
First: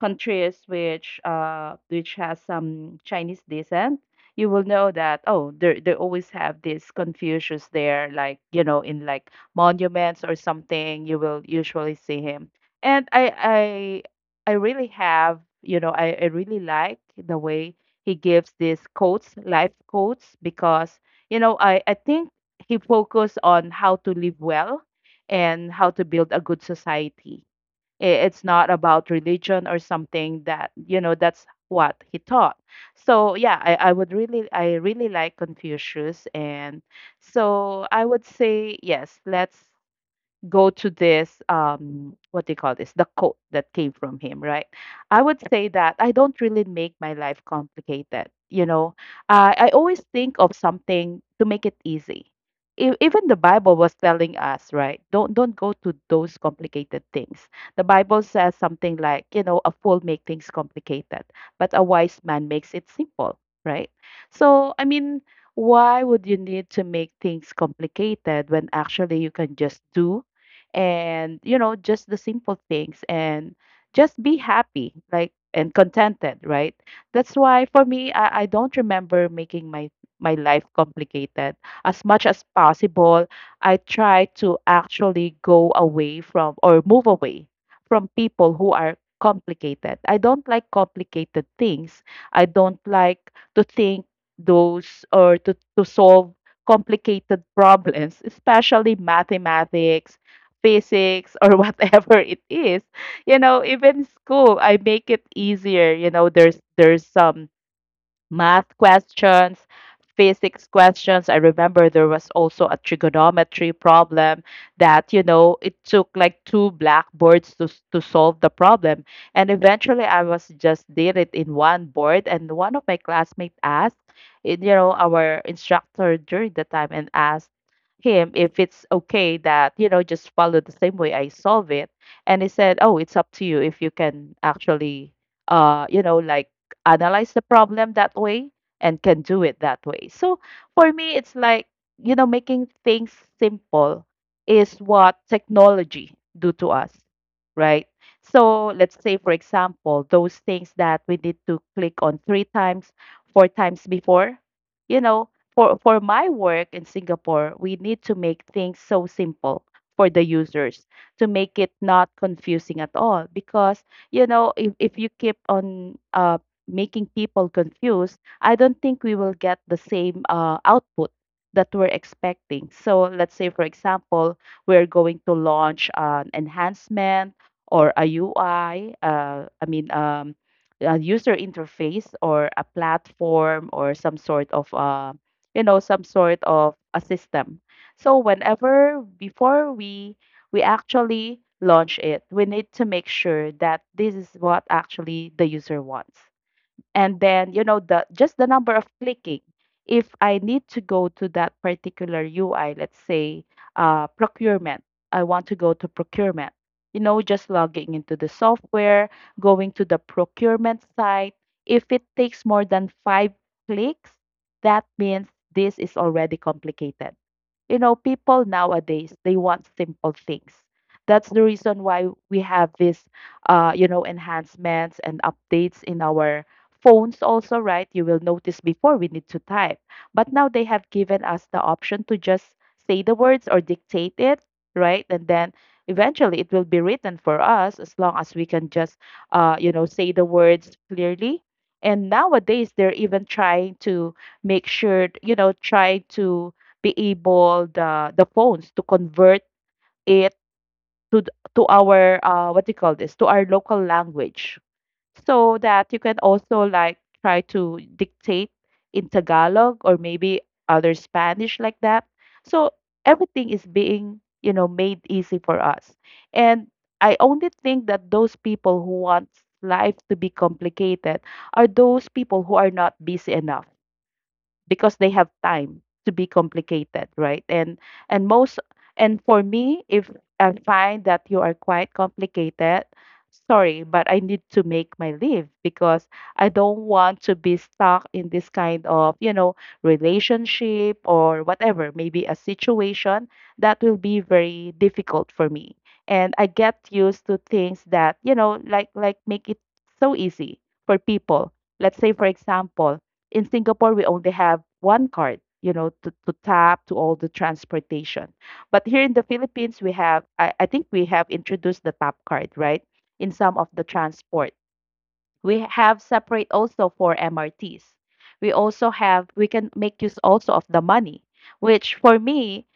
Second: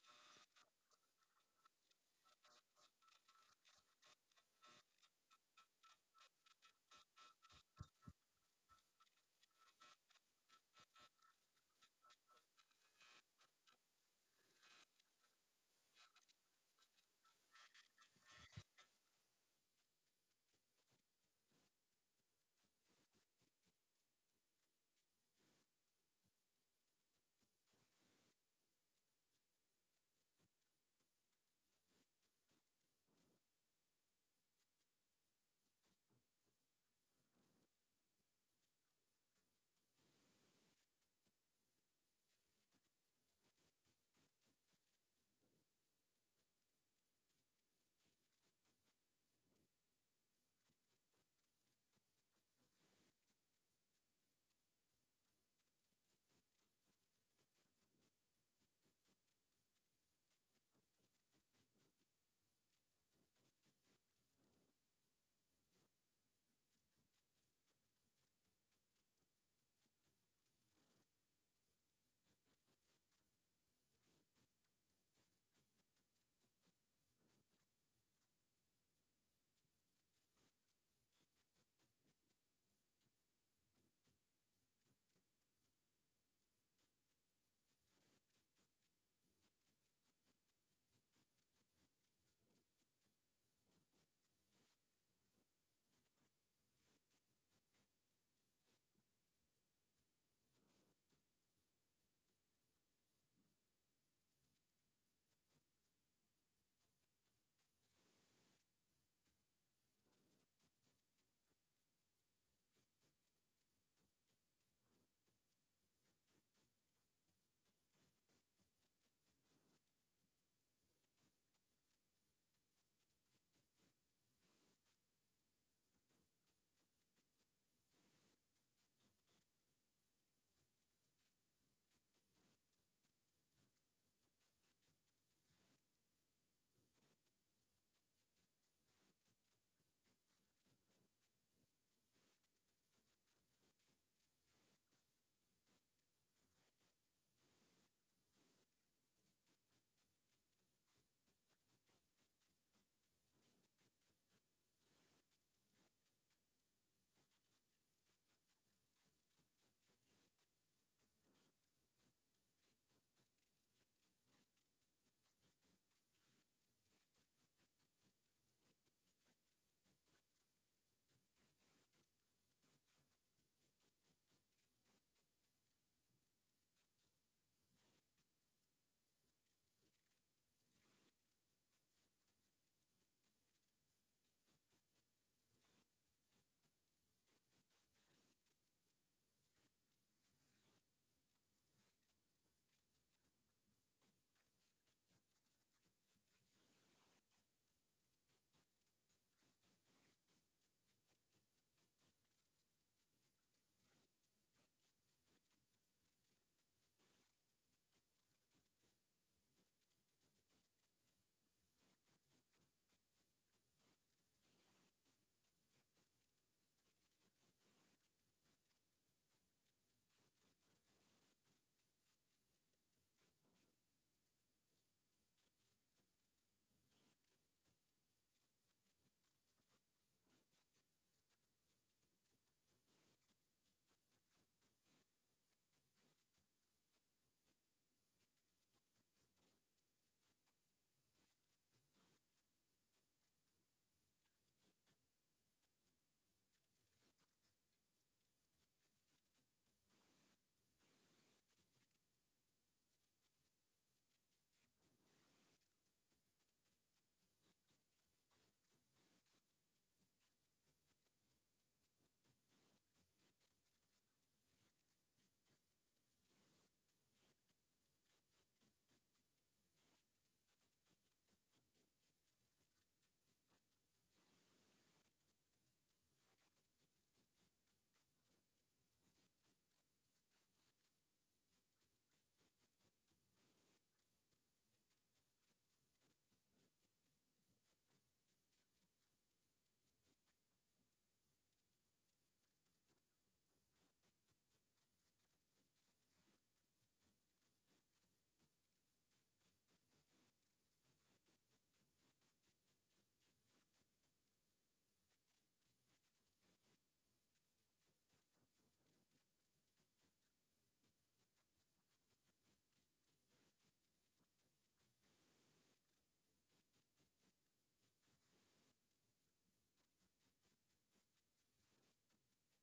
Speaker 2: countries which uh which has some Chinese descent, you will know that oh they they always have this Confucius there, like you know in like monuments or something. You will usually see him, and I I I really have you know I I really like the way he gives these quotes, life quotes, because you know I I think he focused on how to live well and how to build a good society. I- It's not about religion or something that, you know, that's what he taught. So yeah, I, I would really, I really like Confucius. And so I would say, yes, let's go to this um what do you call this, the quote that came from him, right? I would say that I don't really make my life complicated. You know, i i always think of something to make it easy. E- even the Bible was telling us, right, don't don't go to those complicated things. The Bible says something like, you know, a fool make things complicated, but a wise man makes it simple, right? So I mean, why would you need to make things complicated when actually you can just do, and you know, just the simple things, and just be happy like and contented, right? That's why for me i, I don't remember making my my life complicated. As much as possible, I try to actually go away from, or move away from, people who are complicated. I don't like complicated things. I don't like to think those, or to, to solve complicated problems, especially mathematics, physics or whatever it is. You know, even school I make it easier. You know, there's there's some math questions, physics questions. I remember there was also a trigonometry problem that, you know, it took like two blackboards to, s- to solve the problem. And eventually I was just did it in one board. And one of my classmates asked, it- you know, our instructor during the time, and asked him if it's okay that you know just follow the same way I solve it. And he said, oh, it's up to you if you can actually uh you know like analyze the problem that way and can do it that way. So for me, it's like, you know, making things simple is what technology do to us, right? So let's say, for example, those things that we need to click on three times, four times before, you know, for, for my work in Singapore, we need to make things so simple for the users, to make it not confusing at all, because you know if, if you keep on uh, making people confused, I don't think we will get the same uh, output that we're expecting. So let's say, for example, we're going to launch an enhancement or a U I, uh, I mean, um, a user interface or a platform or some sort of, uh, you know, some sort of a system. So whenever before we we actually launch it, we need to make sure that this is what actually the user wants. And then, you know, the just the number of clicking, if I need to go to that particular UI, let's say, uh, procurement. I want to go to procurement, you know, just logging into the software, going to the procurement site. If it takes more than five clicks, that means this is already complicated. You know, people nowadays, they want simple things. That's the reason why we have this, uh, you know, enhancements and updates in our phones also, right? You will notice before we need to type. But now they have given us the option to just say the words or dictate it, right? And then eventually it will be written for us as long as we can just, uh, you know, say the words clearly. And nowadays they're even trying to make sure, you know, try to be able the the phones to convert it to th- to our uh what do you call this, to our local language, so that you can also like try to dictate in Tagalog or maybe other Spanish like that. So everything is being, you know, made easy for us. And I only think that those people who want life to be complicated are those people who are not busy enough because they have time to be complicated, right? And and most and for me, if I find that you are quite complicated, sorry, but I need to make my leave because I don't want to be stuck in this kind of, you know, relationship or whatever, maybe a situation that will be very difficult for me. And I get used to things that, you know, like like make it so easy for people. Let's say, for example, in Singapore, we only have one card, you know, to, to tap to all the transportation. But here in the Philippines, we have, I, I think we have introduced the tap card, right? In some of the transport. We have separate also for M R Ts. We also have, we can make use also of the money, which for me,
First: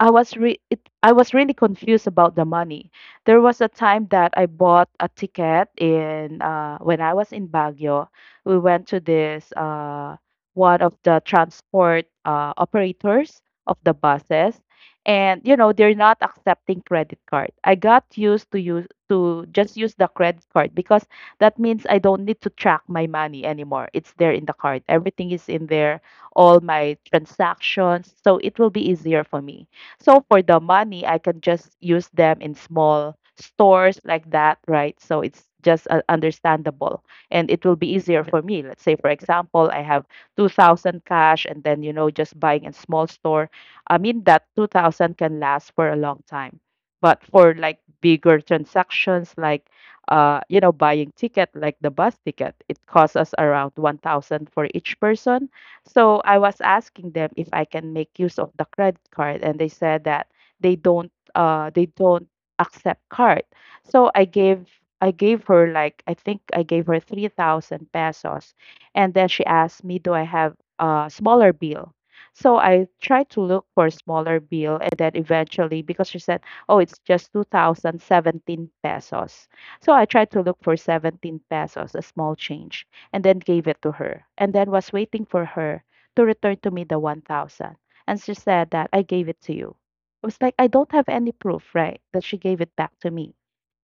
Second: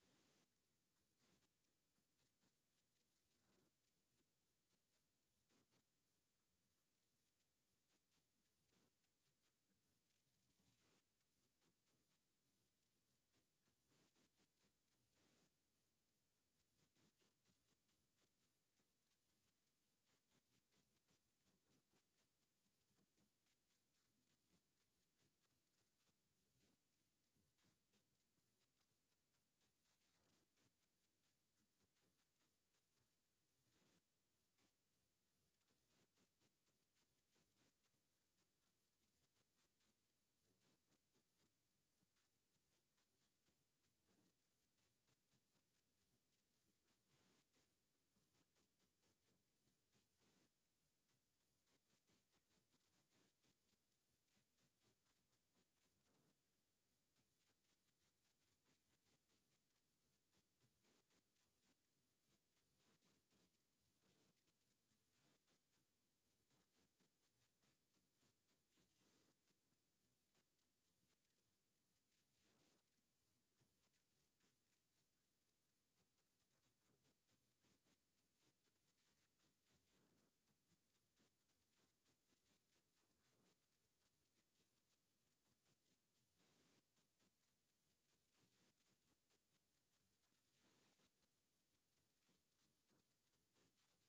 Speaker 2: I was re- it, I was really confused about the money. There was a time that I bought a ticket in uh, when I was in Baguio. We went to this uh, one of the transport uh, operators of the buses, and you know they're not accepting credit card. I got used to use to just use the credit card because that means I don't need to track my money anymore. It's there in the card. Everything is in there. All my transactions, so it will be easier for me. So for the money, I can just use them in small stores like that, right? So it's just uh, understandable and it will be easier for me. Let's say, for example, I have two thousand cash and then, you know, just buying in small store. I mean, that two thousand can last for a long time. But for like bigger transactions, like, uh, you know, buying ticket, like the bus ticket, it costs us around one thousand for each person. So I was asking them if I can make use of the credit card, and they said that they don't uh they don't accept card. So I gave I gave her, like, I think I gave her three thousand pesos, and then she asked me, do I have a smaller bill? So I tried to look for a smaller bill, and then eventually because she said, oh, it's just two thousand seventeen pesos. So I tried to look for seventeen pesos, a small change, and then gave it to her, and then was waiting for her to return to me the one thousand. And she said that I gave it to you. I was like, I don't have any proof, right, that she gave it back to me.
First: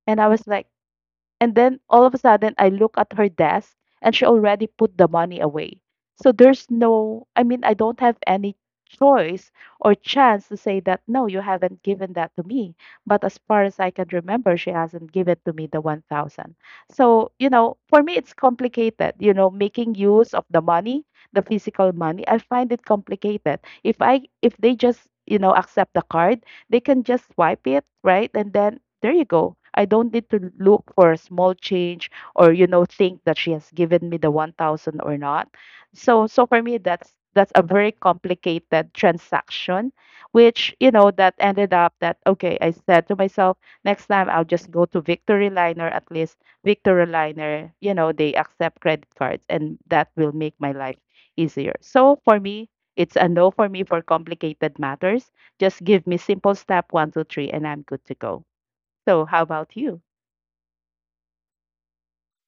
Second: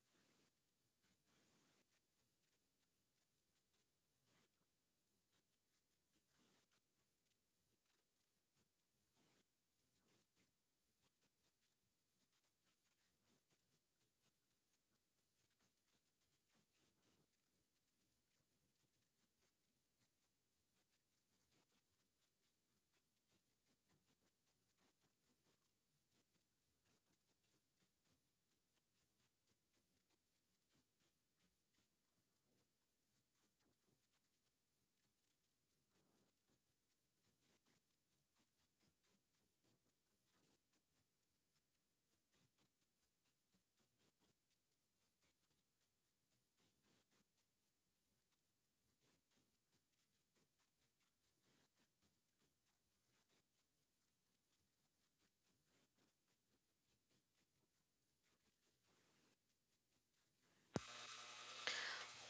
Speaker 2: And I was like, and then all of a sudden, I look at her desk and she already put the money away. So there's no, I mean, I don't have any choice or chance to say that, no, you haven't given that to me. But as far as I can remember, she hasn't given to me the one thousand. So, you know, for me, it's complicated, you know, making use of the money, the physical money. I find it complicated. If I, if they just, you know, accept the card, they can just swipe it, right? And then there you go. I don't need to look for a small change or, you know, think that she has given me the one thousand or not. So so for me, that's that's a very complicated transaction, which, you know, that ended up that, okay, I said to myself, next time I'll just go to Victory Liner. At least Victory Liner, you know, they accept credit cards and that will make my life easier. So for me, it's a no for me for complicated matters. Just give me simple step one, two, three, and I'm good to go. So how about you?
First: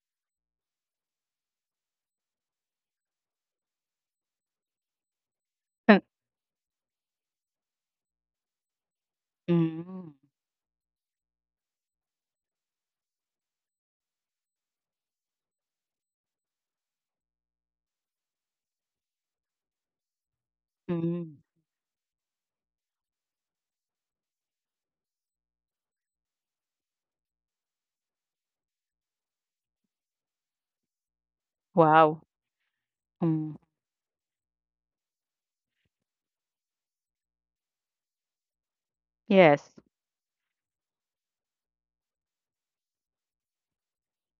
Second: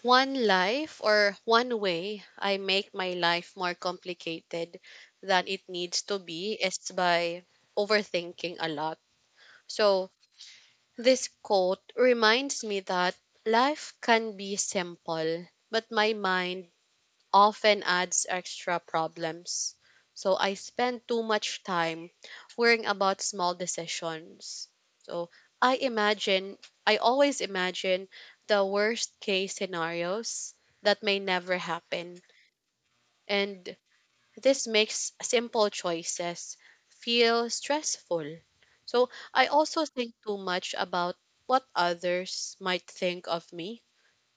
Speaker 1: One life or One way I make my life more complicated than it needs to be is by overthinking a lot. So,
Speaker 2: Mm,
Speaker 1: this quote reminds me that life can be simple, but my mind often adds extra problems. So I spend too
Speaker 2: mm,
Speaker 1: much time worrying about small decisions. So I imagine, I always imagine the worst case scenarios that may never
Speaker 2: wow.
Speaker 1: happen.
Speaker 2: Mm,
Speaker 1: And this makes simple choices feel stressful. So I
Speaker 2: yes.
Speaker 1: also think too much about what others might think of me,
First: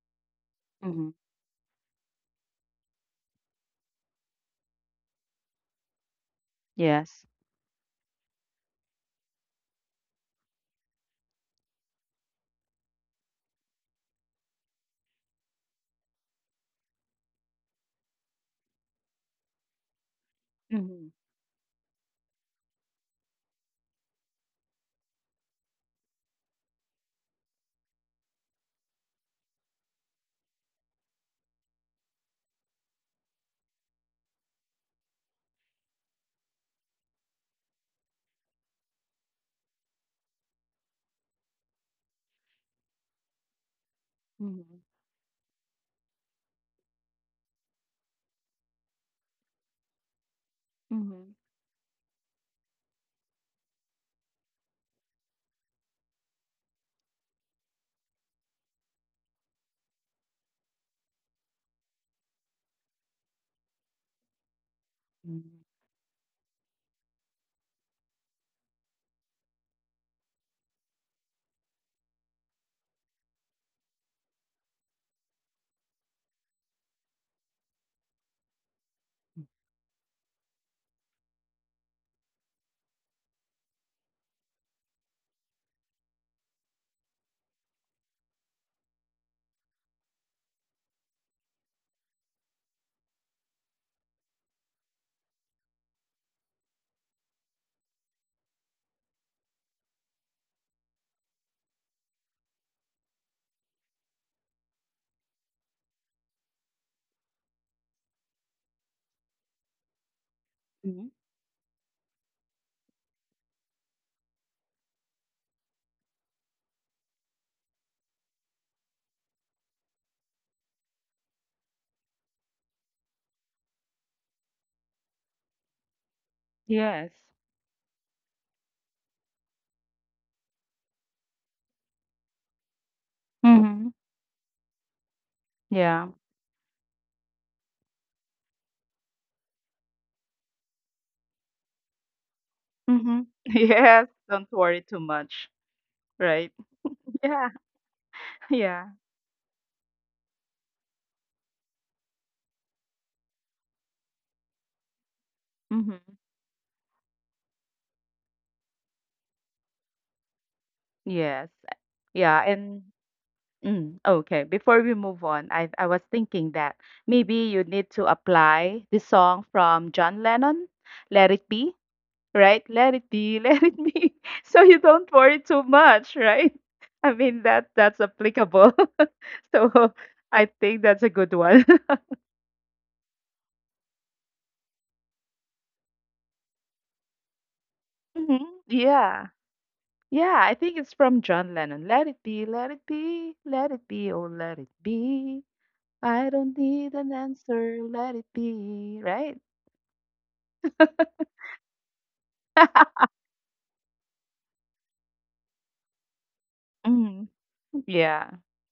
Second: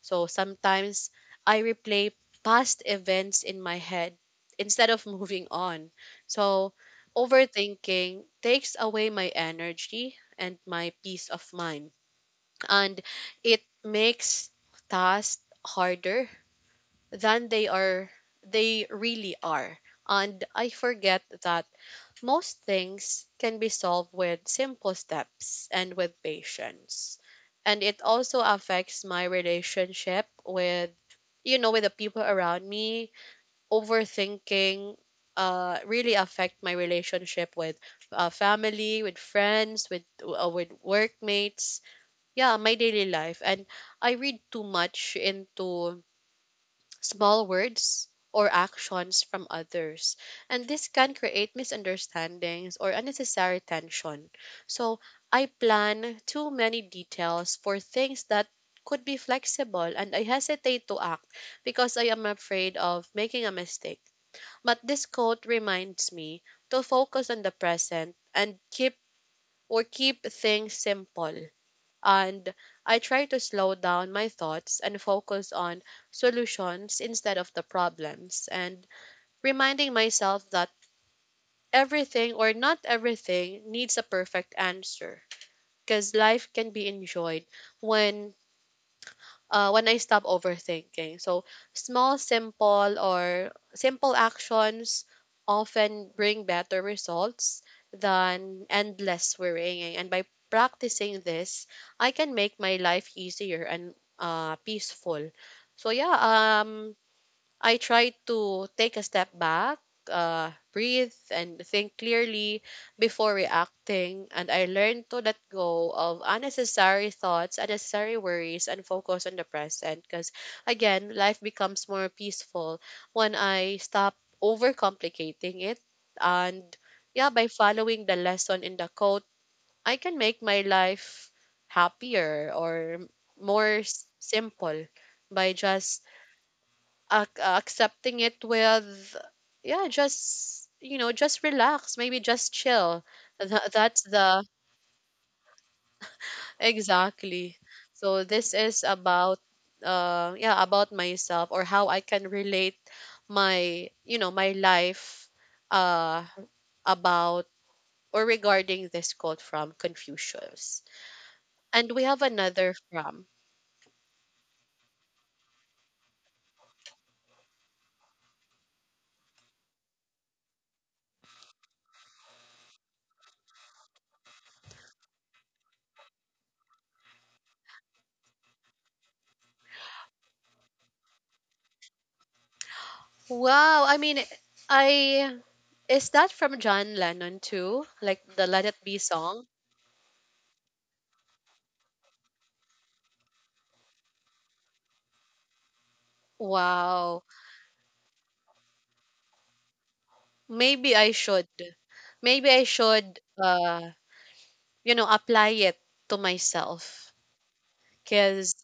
Speaker 1: so sometimes
Speaker 2: Mm,
Speaker 1: I replay past events in my head instead of moving on. So
Speaker 2: yes.
Speaker 1: overthinking takes away my energy and my peace of mind, and it makes tasks harder than they are they really are. And I
Speaker 2: Mm,
Speaker 1: forget that most things can be solved with simple steps and with patience. And it also affects my relationship with you know with the people around me. Overthinking uh really affect my relationship with uh, family, with friends, with uh, with workmates. Yeah, my daily life and I read too
Speaker 2: mm,
Speaker 1: much into small words or actions from others. And this can
Speaker 2: mm,
Speaker 1: create misunderstandings or unnecessary tension. So I plan too many details for things that could be flexible and I hesitate to act because I am afraid of making a mistake. But this quote
Speaker 2: mm,
Speaker 1: reminds me to focus on the present and keep or keep things simple and I try to slow down my thoughts and focus on solutions instead of the problems and reminding myself that everything or not everything needs a perfect answer because life can be enjoyed when uh, when I stop overthinking. So small, simple, or simple actions often bring better results than endless worrying. And by practicing this, I can make my life easier and uh, peaceful. So yeah, um, I try to take a step back, uh,
Speaker 2: mm,
Speaker 1: breathe, and think clearly before reacting. And I learn to let go of unnecessary thoughts, unnecessary worries, and focus on the present. Because again, life becomes more peaceful when I stop overcomplicating it. And
Speaker 2: yes.
Speaker 1: yeah, by following the lesson in the quote, I can make my life happier or more
Speaker 2: Mm,
Speaker 1: s- simple by just
Speaker 2: yeah.
Speaker 1: ac- uh, accepting it with yeah just you know just relax, maybe just chill.
Speaker 2: Mm,
Speaker 1: Tha- that's
Speaker 2: yes.
Speaker 1: the
Speaker 2: Don't worry too much, right? Yeah.
Speaker 1: exactly. So this is
Speaker 2: Yeah.
Speaker 1: about uh yeah, about myself or how I can relate my you know my life
Speaker 2: Mm,
Speaker 1: uh about or regarding this quote from Confucius.
Speaker 2: yes.
Speaker 1: And we have
Speaker 2: Yeah,
Speaker 1: another
Speaker 2: and
Speaker 1: from,
Speaker 2: mm, okay, before we move on, I I was thinking that maybe you need to apply the song from John Lennon, Let It Be. Right? Let it be, let it be. So you don't worry too much, right? I mean that that's applicable. So I think that's a good one.
Speaker 1: wow, I mean, I is that from John Lennon too, like
Speaker 2: Hmm.
Speaker 1: the Let It Be
Speaker 2: Yeah.
Speaker 1: song?
Speaker 2: Yeah, I think it's from John Lennon. Let it be, let it be, let it be, oh let it be. I don't need an
Speaker 1: Wow.
Speaker 2: answer, let it be, right?
Speaker 1: Maybe I should. Maybe I should uh you know apply it to myself
Speaker 2: Mhm. Yeah.
Speaker 1: cuz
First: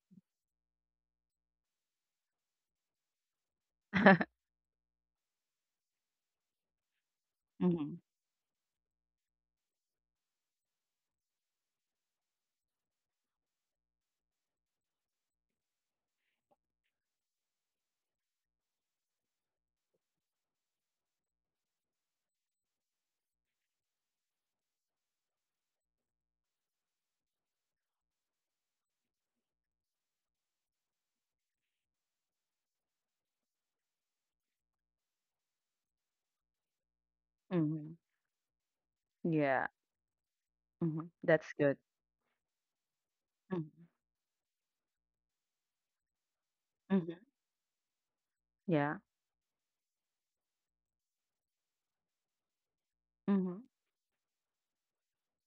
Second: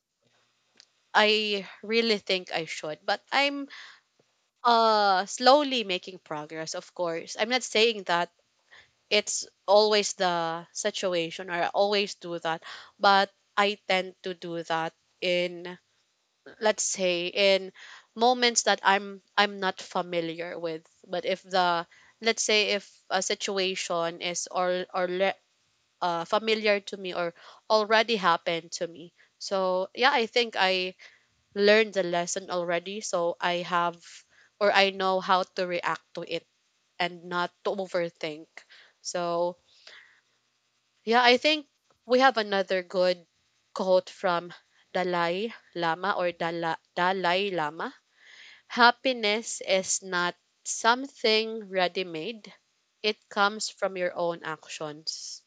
Speaker 1: I really think I should. But I'm uh slowly making progress, of course. I'm not
Speaker 2: Hmm.
Speaker 1: saying that it's always the situation or I always do that, but I tend to do that in, let's say, in moments that i'm i'm not familiar with, but if the, let's say, if a situation is or or le- uh, familiar to me or already happened to me, so yeah, I think I learned the lesson already, so I have or I know how to react to it and not to
Speaker 2: Hmm.
Speaker 1: overthink. So
Speaker 2: Yeah. Hmm.
Speaker 1: yeah, I
Speaker 2: That's
Speaker 1: think
Speaker 2: good.
Speaker 1: we have another good
Speaker 2: Hmm.
Speaker 1: quote from dalai lama or Dala,
Speaker 2: Hmm.
Speaker 1: Dalai Lama.
Speaker 2: Yeah.
Speaker 1: Happiness is not something ready made, it comes from your own actions.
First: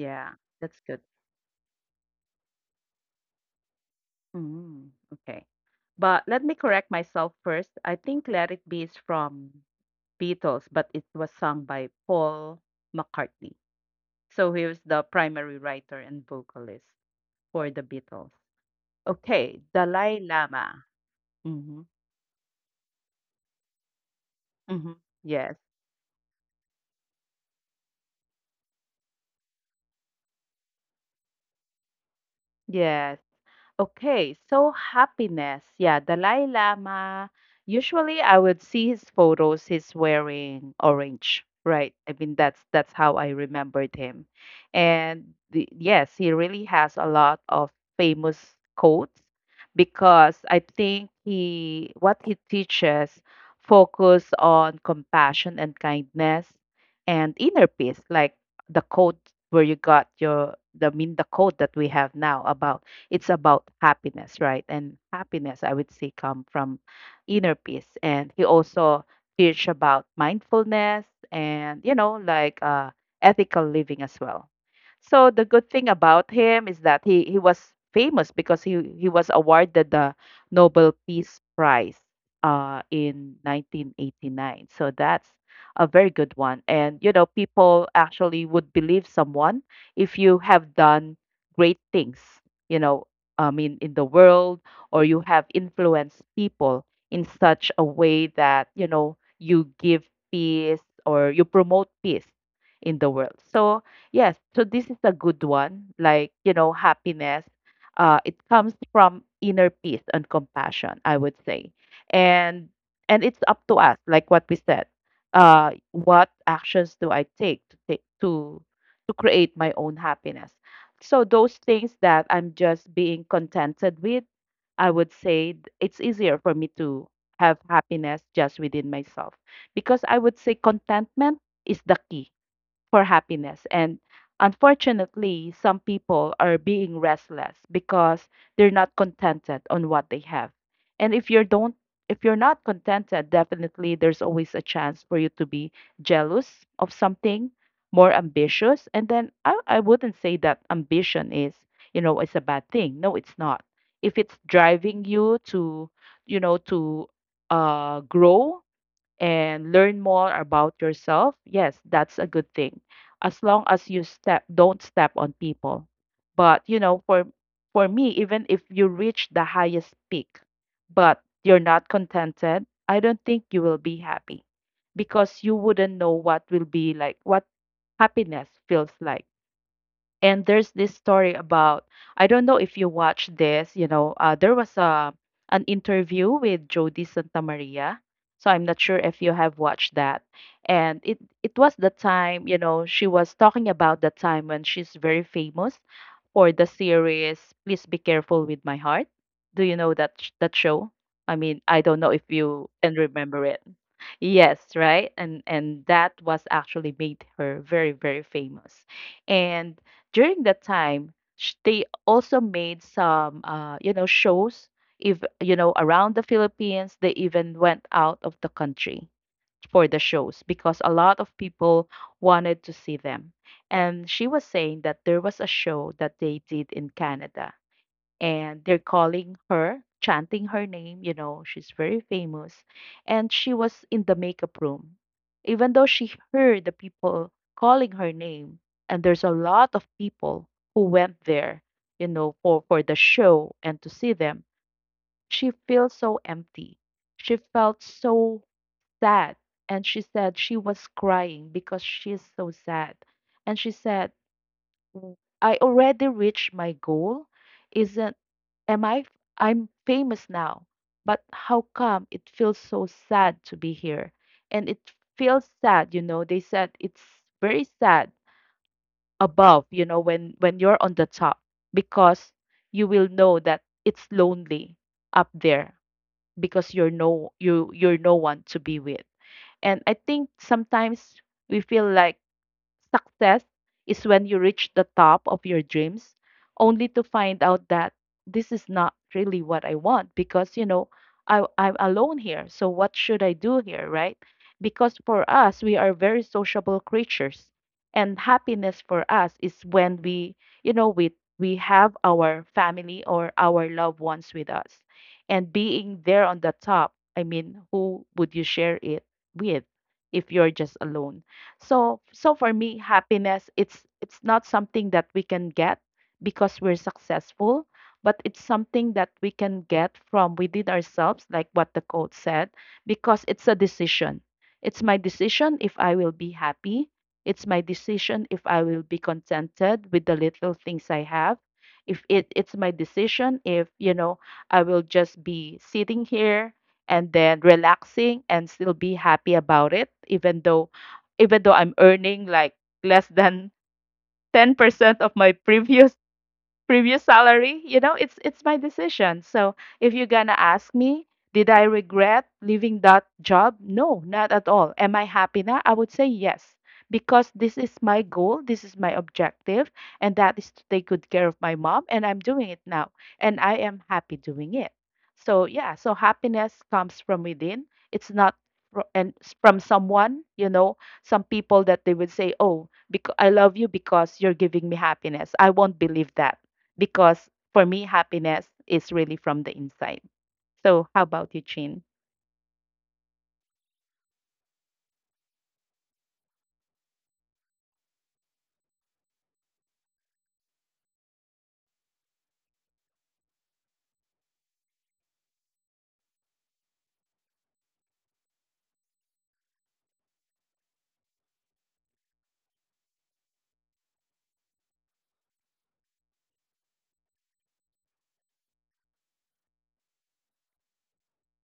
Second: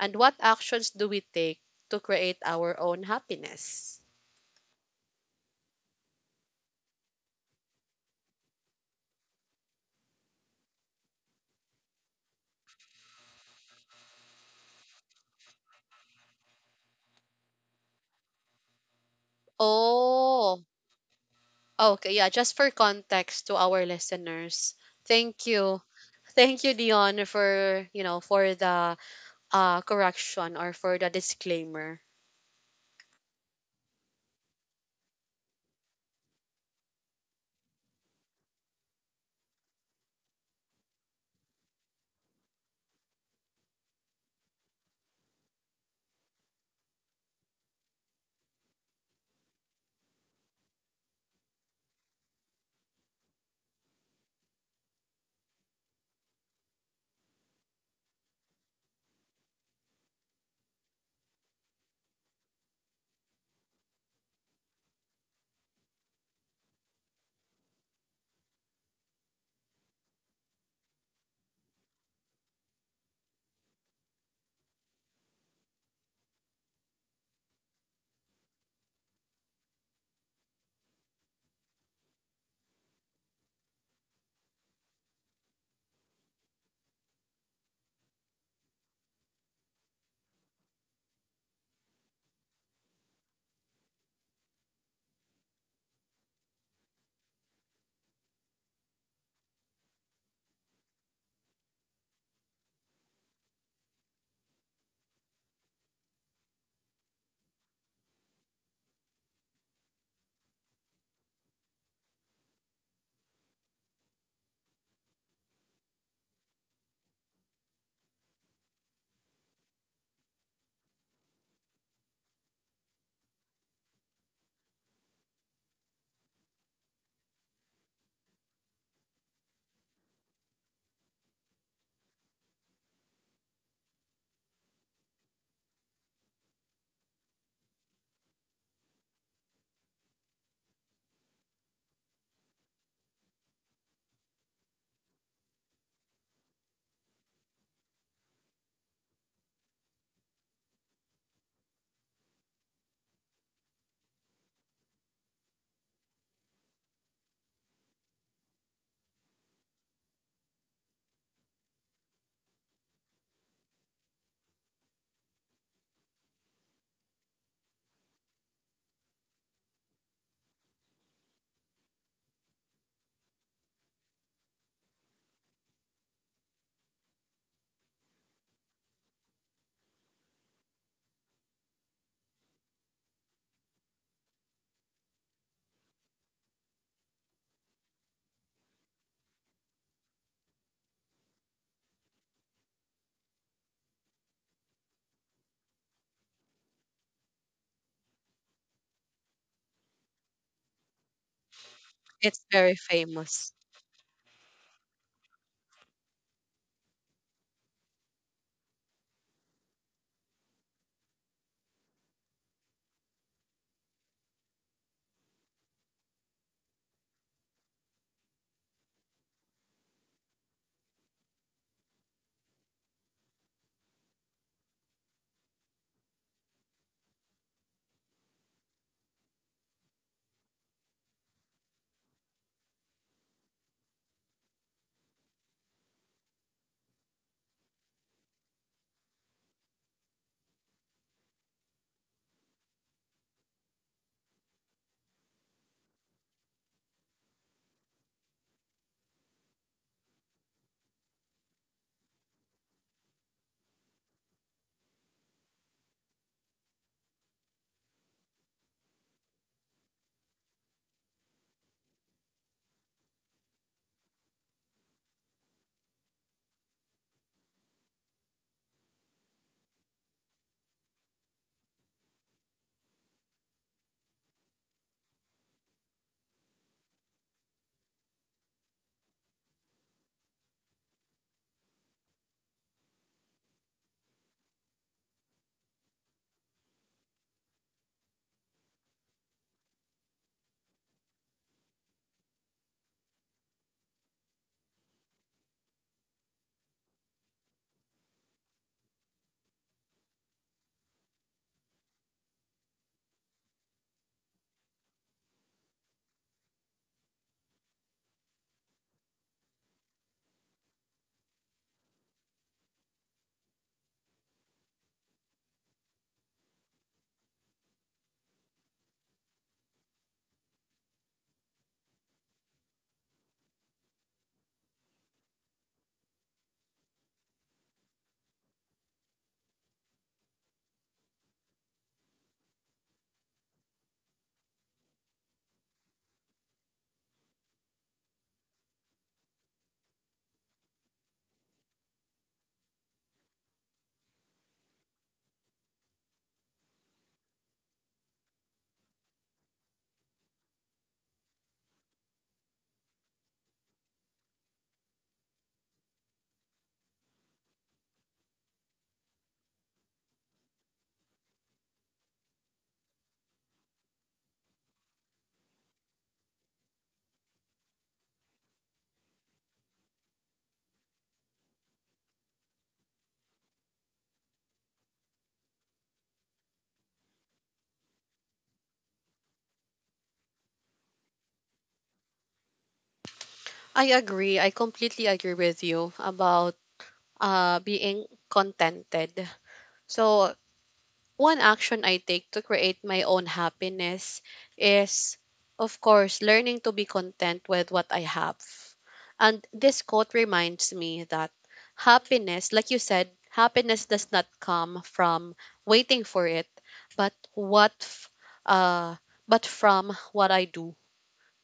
Speaker 1: And what
Speaker 2: that's
Speaker 1: actions
Speaker 2: good.
Speaker 1: do we take to create our own happiness?
Speaker 2: Mm, okay. But let me correct myself first. I think Let It Be is from Beatles, but it was sung by Paul McCartney. So he was the primary writer and vocalist for the Beatles. Okay, Dalai
Speaker 1: Oh,
Speaker 2: Lama. Mm-hmm.
Speaker 1: okay. Yeah, just for context to our listeners.
Speaker 2: Mm-hmm.
Speaker 1: Thank
Speaker 2: Yes.
Speaker 1: you. Thank you, Dion, for you know for the uh, correction or for the disclaimer.
Speaker 2: Yes. Okay, so happiness. Yeah, Dalai Lama. Usually I would see his photos, he's wearing orange, right? I mean that's that's how I remembered him. And the, yes, he really has a lot of famous quotes because I think he what he teaches focus on compassion and kindness and inner peace, like the quote where you got your the I mean the quote that we have now about, it's about happiness, right? And happiness, I would say, come from inner peace. And he also teach about mindfulness and, you know, like uh, ethical living as well. So the good thing about him is that he, he was famous because he, he was awarded the Nobel Peace Prize uh, in nineteen eighty-nine. So that's a very good one. And, you know, people actually would believe someone if you have done great things, you know, I mean, in the world, or you have influenced people in such a way that, you know, you give peace or you promote peace in the world. So, yes, so this is a good one. Like, you know, happiness, uh, it comes from inner peace and compassion, I would say. And and it's up to us, like what we said. Uh, what actions do I take to take to to create my own happiness? So those things that I'm just being contented with, I would say th- it's easier for me to have happiness just within myself because I would say contentment is the key for happiness. And unfortunately, some people are being restless because they're not contented on what they have. And if you don't if you're not contented, definitely there's always a chance for you to be jealous of something, more ambitious. And then I, I wouldn't say that ambition is, you know, it's a bad thing. No, it's not. If it's driving you to, you know, to uh, grow and learn more about yourself, yes, that's a good thing. As long as you step don't step on people. But you know, for for me, even if you reach the highest peak, but you're not contented, I don't think you will be happy because you wouldn't know what will be like what happiness feels like. And there's this story about, I don't know if you watch this, you know, uh, there was a an interview with Jody Santamaria. So I'm not sure if you have watched that. And it it was the time, you know, she was talking about the time when she's very famous for the series Please Be Careful with My Heart. Do you know that sh- that show? I mean, I don't know if
Speaker 1: It's
Speaker 2: you
Speaker 1: very
Speaker 2: can remember
Speaker 1: famous.
Speaker 2: it. Yes, right? And and that was actually made her very very famous. And during that time, sh- they also made some, uh, you know, shows. If you know around the Philippines, they even went out of the country for the shows because a lot of people wanted to see them. And she was saying that there was a show that they did in Canada, and they're calling her, chanting her name. You know, she's very famous. And she was in the makeup room. Even though she heard the people calling her name, and there's a lot of people who went there, you know, for, for the show and to see them, she feels so empty. She felt so sad. And she said she was crying because she is so sad. And she said, Mm. I already reached my goal. Isn't am I f- I'm famous now, but how come it feels so sad to be here? And it feels sad, you know. They said it's very sad above, you know, when when you're on the top because you will know that it's lonely up there because you're no you you're no one to be with. And I think sometimes we feel like success is when you reach the top of your dreams only to find out that this is not really what I want because, you know, I, I'm alone here. So what should I do here, right? Because for us, we are very sociable creatures. And happiness for us is when we, you know, we, we have our family or our loved ones with us. And being there on the top, I mean, who would you share it with if you're just alone? So so for me, happiness it's it's not something that we can get because we're successful, but it's something that we can get from within ourselves, like what the coach said, because it's a decision. It's my decision if I will be happy. It's my decision if I will be contented with the little things I have. If it, it's my decision if, you know, I will just be sitting here and then relaxing and still be happy about it, even though even though I'm earning like less than ten percent of my previous previous salary. You know, it's it's my decision. So if you're gonna ask me, did I regret leaving that job? No, not at all. Am I happy now? I would say yes, because this is my goal, this is my objective, and that is to take good care of my mom, and I'm doing it now, and I am happy doing it. So yeah, so happiness comes from within. It's not fro- and s- from someone, you know, some people that they would say, oh, because I love you, because you're giving me happiness, I won't believe that. Because for me, happiness is really from the inside. So, how about you, Chin?
Speaker 1: I agree. I completely agree with you about uh being contented. So one action I take to create my own happiness is, of course, learning to be content with what I have. And this quote reminds me that happiness, like you said, happiness does not come from waiting for it, but what, f- uh, but from what I do.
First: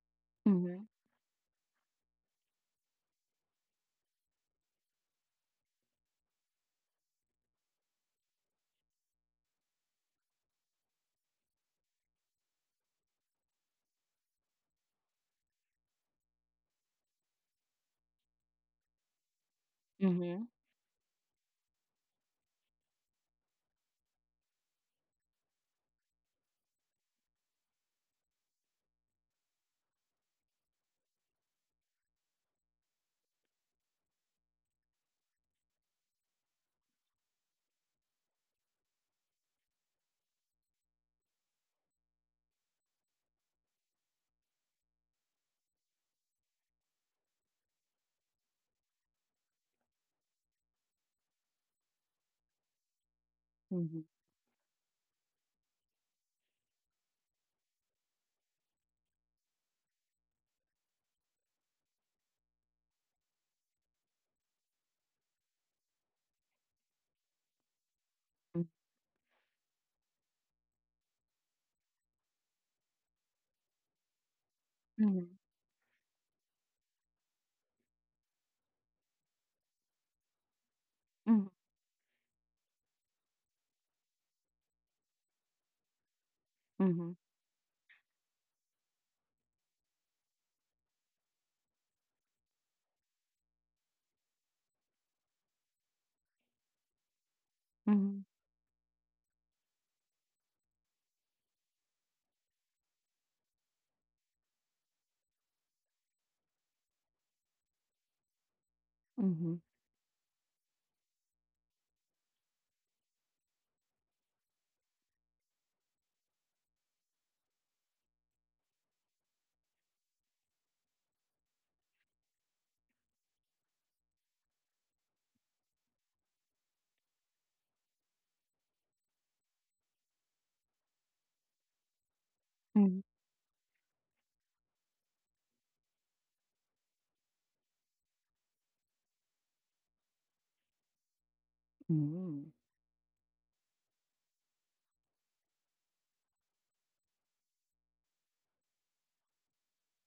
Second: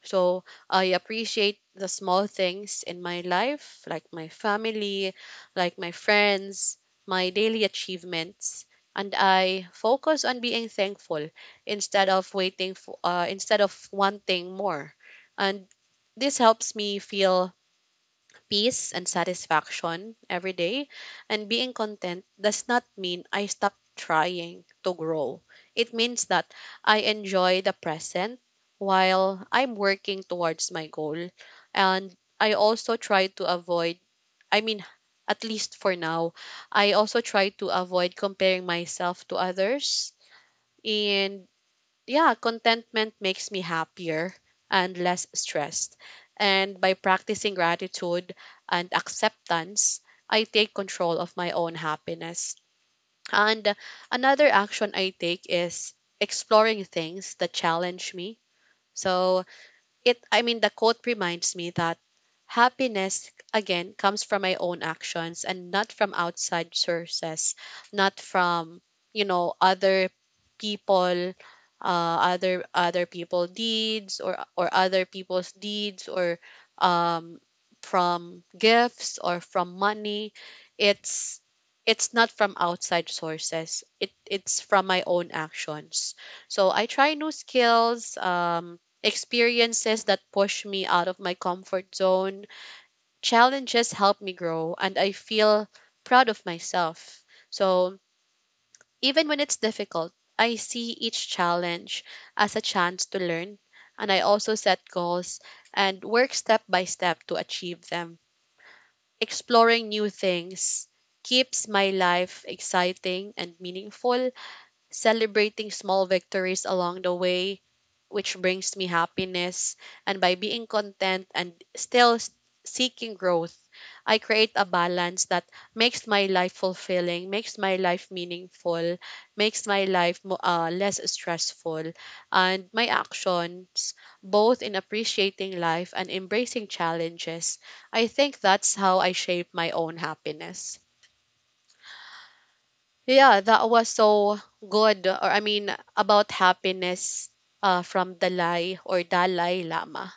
Speaker 1: So I
Speaker 2: Mhm.
Speaker 1: appreciate the small things in my life, like my family, like my friends, my daily achievements, and I focus on being thankful instead of waiting for uh, instead of wanting more. And this helps me feel peace and satisfaction
Speaker 2: Mhm.
Speaker 1: every day. And being content does not mean I stop trying to grow. It means that I enjoy the present while I'm working towards my goal. And I also try to avoid, I mean, at least for now, I also try to avoid comparing myself to others. And yeah, contentment makes me happier and less stressed. And by practicing gratitude and acceptance, I take control of my own happiness. And
Speaker 2: Mhm.
Speaker 1: another action I take is exploring things that challenge me. So it, I mean, the quote reminds me that happiness again comes from my own actions and not from outside sources, not from, you know, other people, uh, other other people deeds or or other
Speaker 2: Mhm.
Speaker 1: people's deeds or um from gifts or from money. It's
Speaker 2: Mhm.
Speaker 1: it's not from outside sources. It it's from my own actions. So I try
Speaker 2: Mhm.
Speaker 1: new skills. Um, experiences that push me out of my comfort zone. Challenges help me grow and I feel proud of myself. So,
Speaker 2: Mhm.
Speaker 1: even when it's difficult, I see each challenge as a chance to learn, and I also set goals and work step by step to achieve them.
Speaker 2: Mhm.
Speaker 1: Exploring new things keeps my life exciting and meaningful, celebrating small victories along the way, which brings me happiness. And by being content and still s- seeking growth, I create a balance that makes my life fulfilling, makes my life meaningful, makes my life mo- uh, less stressful. And my
Speaker 2: Mhm.
Speaker 1: actions, both in appreciating life and embracing challenges, I think that's how I shape my own happiness.
Speaker 2: Mhm.
Speaker 1: Yeah, that was so good. Or I mean, about happiness uh, from Dalai or Dalai Lama.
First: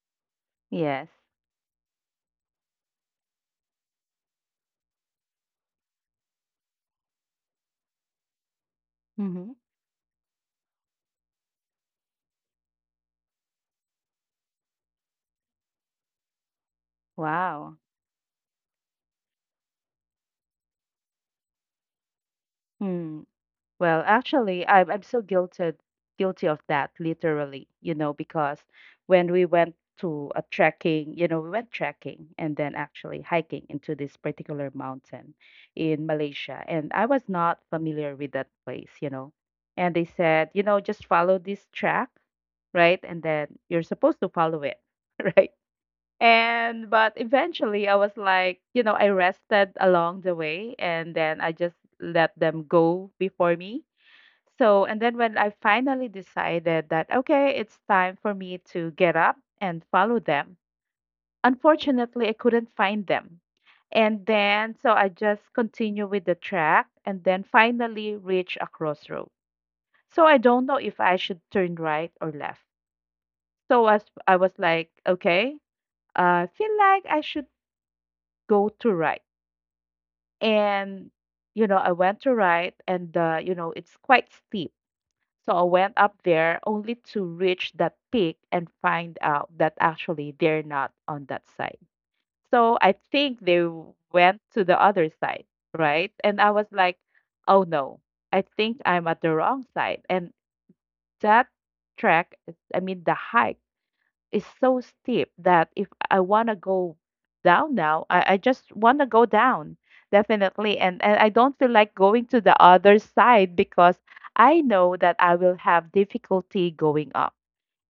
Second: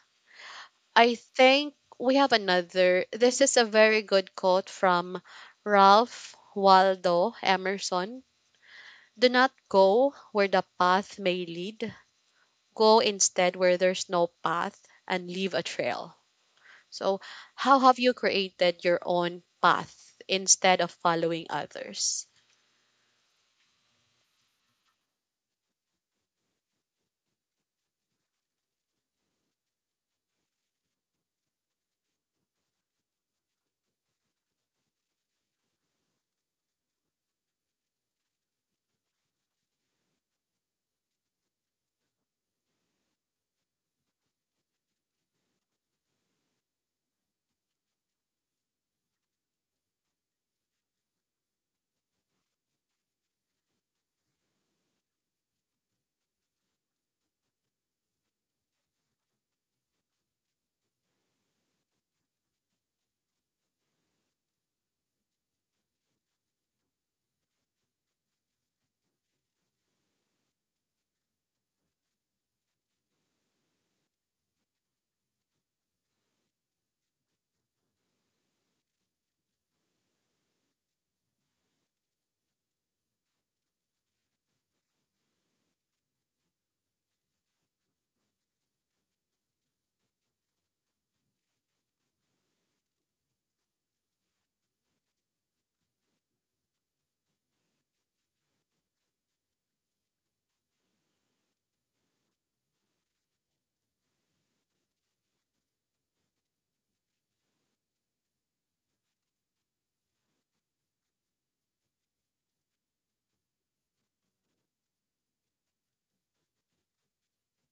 Speaker 2: Yes.
Speaker 1: I think we have another. This is a very good quote from Ralph Waldo Emerson. Do not
Speaker 2: Mhm.
Speaker 1: go where the path may lead. Go instead where there's no path and leave a trail. So, how
Speaker 2: Wow.
Speaker 1: have you created your own path instead of following others?
Speaker 2: Hmm. Well, actually, I'm I'm so guilted guilty of that, literally, you know, because when we went to a trekking, you know, we went trekking and then actually hiking into this particular mountain in Malaysia, and I was not familiar with that place, you know. And they said, you know, just follow this track, right? And then you're supposed to follow it, right? And but eventually I was like, you know, I rested along the way and then I just let them go before me. So, and then when I finally decided that, okay, it's time for me to get up and follow them, unfortunately, I couldn't find them. And then, so I just continue with the track and then finally reach a crossroad. So I don't know if I should turn right or left. So as I was like, okay, I feel like I should go to right. And, you know, I went to right and, uh, you know, it's quite steep. So I went up there only to reach that peak and find out that actually they're not on that side. So I think they w- went to the other side, right? And I was like, oh no, I think I'm at the wrong side. And that trek, I mean, the hike is so steep that if I want to go down now, I, I just want to go down, definitely. And, and I don't feel like going to the other side because I know that I will have difficulty going up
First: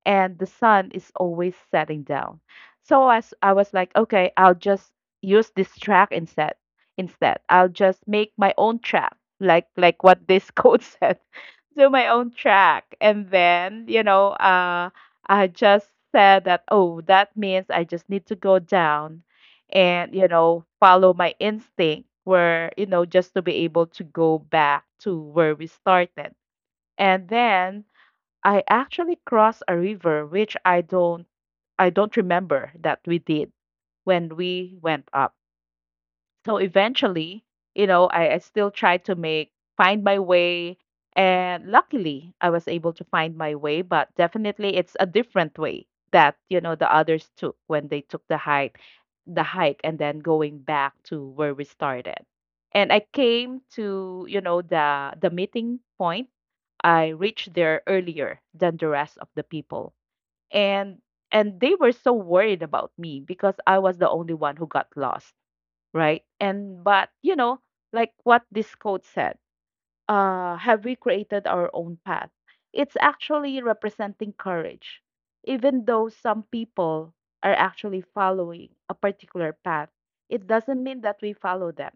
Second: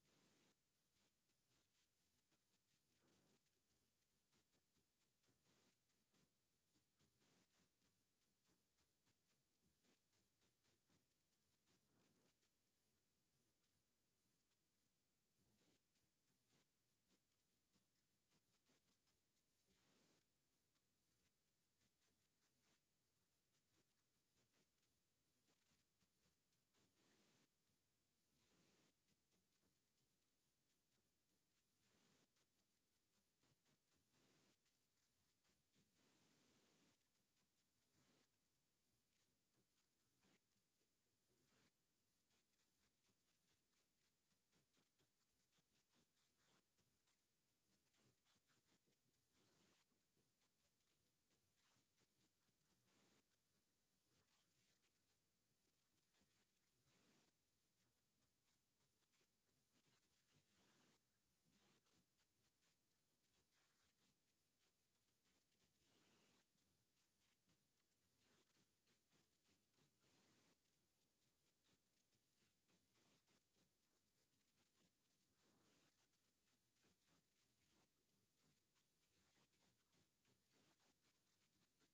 Speaker 2: and the sun is always setting down. So as I was like, okay, I'll just use this track instead. Instead, I'll just make my own track, like like what this code said, do my own track, and then you know, uh, I just said that oh, that means I just need to go down, and you know, follow my instinct, where you know, just to be able to go back to where we started. And then I actually crossed a river which I don't I don't remember that we did when we went up. So eventually, you know, I, I still tried to make find my way, and luckily I was able to find my way, but definitely it's a different way that, you know, the others took when they took the hike the hike and then going back to where we started. And I came to, you know, the the meeting point. I reached there earlier than the rest of the people. And and they were so worried about me because I was the only one who got lost, right? And but you know, like what this quote said, uh, have we created our own path? It's actually representing courage. Even though some people are actually following a particular path, it doesn't mean that we follow them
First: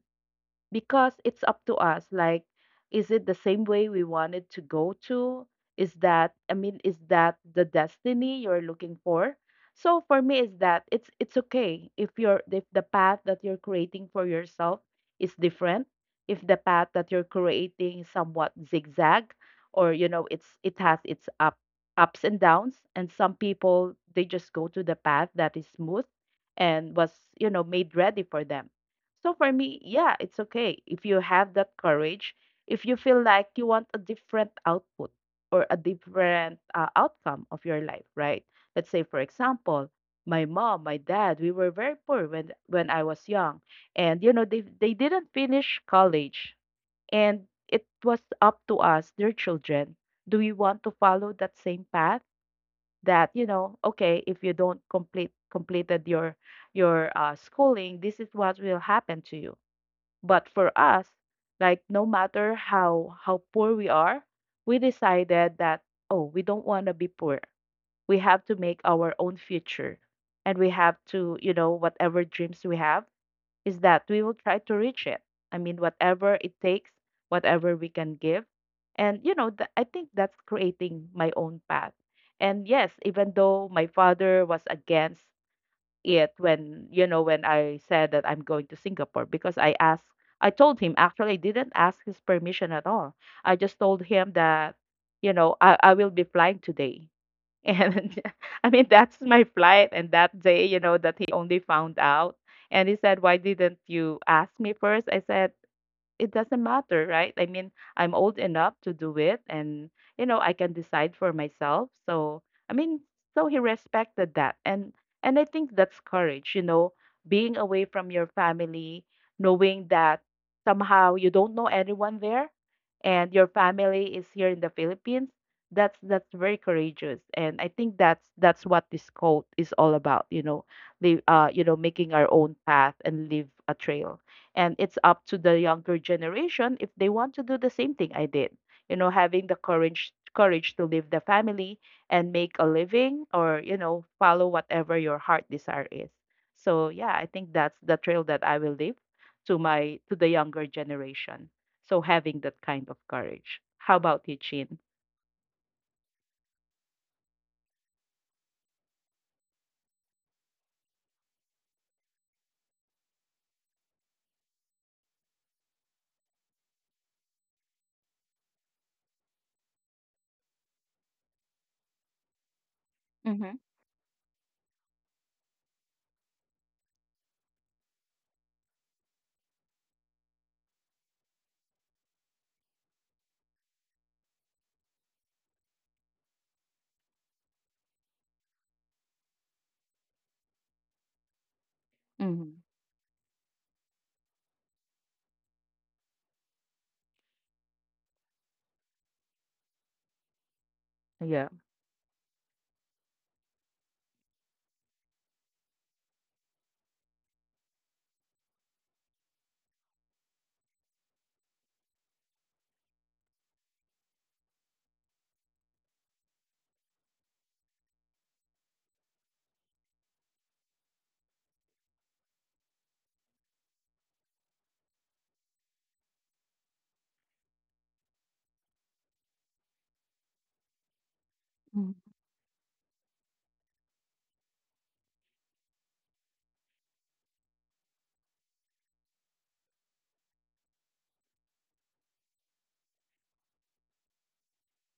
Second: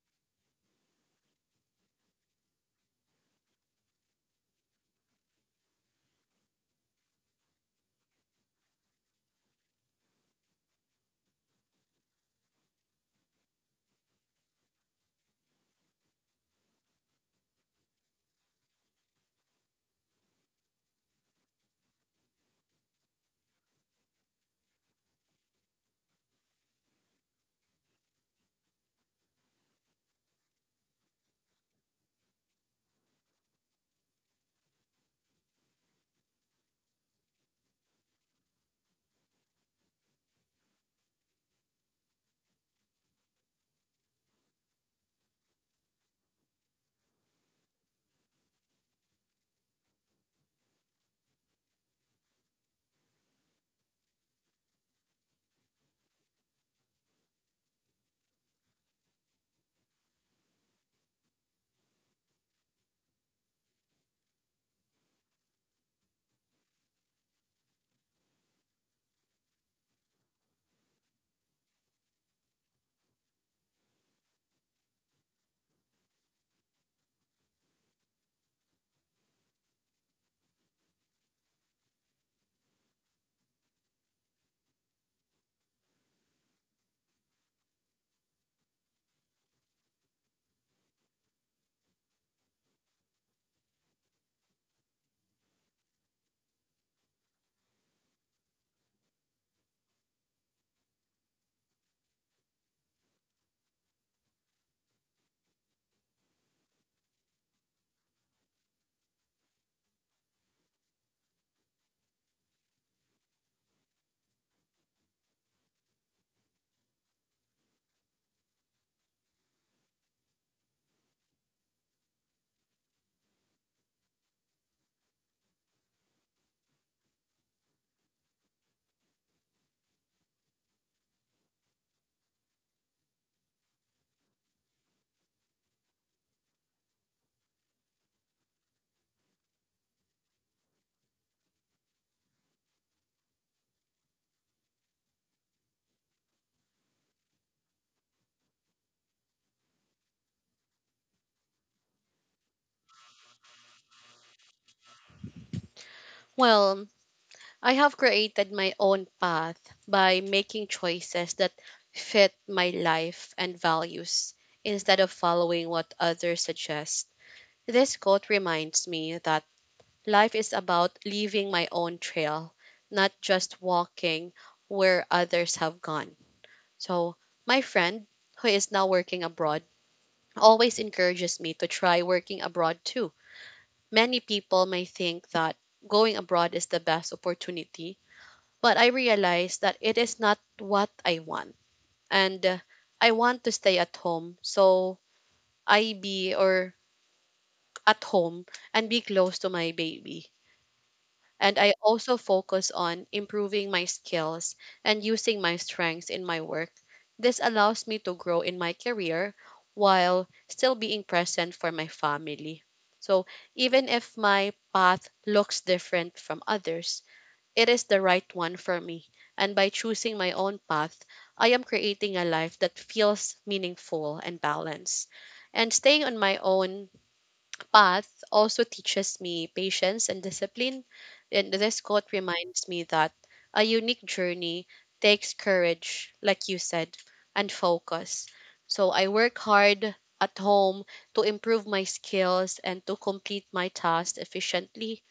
Speaker 2: because it's up to us, like, is it the same way we wanted to go to? Is that, I mean, is that the destiny you're looking for? So for me is that, it's it's okay if you're if the path that you're creating for yourself is different, if the path that you're creating is somewhat zigzag, or you know, it's it has its up ups and downs, and some people they just go to the path that is smooth and was, you know, made ready for them. So for me, yeah, it's okay if you have that courage, if you feel like you want a different output or a different uh, outcome of your life, right? Let's say, for example, my mom, my dad, we were very poor when when I was young, and you know they they didn't finish college, and it was up to us, their children. Do we want to follow that same path? That you know, okay, if you don't complete completed your your uh, schooling, this is what will happen to you, but for us, like no matter how how poor we are, we decided that oh, we don't want to be poor. We have to make our own future and we have to, you know, whatever dreams we have is that we will try to reach it. I mean, whatever it takes, whatever we can give. And you know, th- I think that's creating my own path. And yes, even though my father was against it when you know when I said that I'm going to Singapore because I asked I told him, actually I didn't ask his permission at all. I just told him that you know I, I will be flying today. And I mean that's my flight and that day you know that he only found out and he said why didn't you ask me first? I said it doesn't matter, right? I mean, I'm old enough to do it and you know, I can decide for myself. So, I mean, so he respected that. And and I think that's courage, you know, being away from your family, knowing that somehow you don't know anyone there and your family is here in the Philippines. That's that's very courageous. And I think that's that's what this code is all about, you know, the uh, you know, making our own path and leave a trail, and it's up to the younger generation if they want to do the same thing I did. You know, having the courage courage to leave the family and make a living or, you know, follow whatever your heart desire is. So yeah, I think that's the trail that I will leave to my to the younger generation. So having that kind of courage. How about you, Chin?
Speaker 1: Well, I have created my own path by making choices that fit my life and values instead of following what others suggest. This quote reminds me that life is about leaving my own trail, not
Speaker 2: Mm-hmm.
Speaker 1: just walking where others have gone. So, my friend who is now working abroad always encourages me to try working abroad too. Many people may think that going abroad is the best opportunity, but I realized that it is not what I want. And uh,
Speaker 2: Mm-hmm.
Speaker 1: I want to stay at home. So I be or at home and be close to my baby.
Speaker 2: Yeah.
Speaker 1: And I also focus on improving my skills and using my strengths in my work. This allows me to grow in my career while still being present for my family. So even if my path looks different from others, it is the right one for me. And by choosing my own path, I am creating a life that feels meaningful and balanced. And staying on my own path also teaches me patience and discipline. And this
Speaker 2: Mm-hmm.
Speaker 1: quote reminds me that a unique journey takes courage, like you said, and focus. So I work hard at home to improve my skills and to complete my tasks efficiently.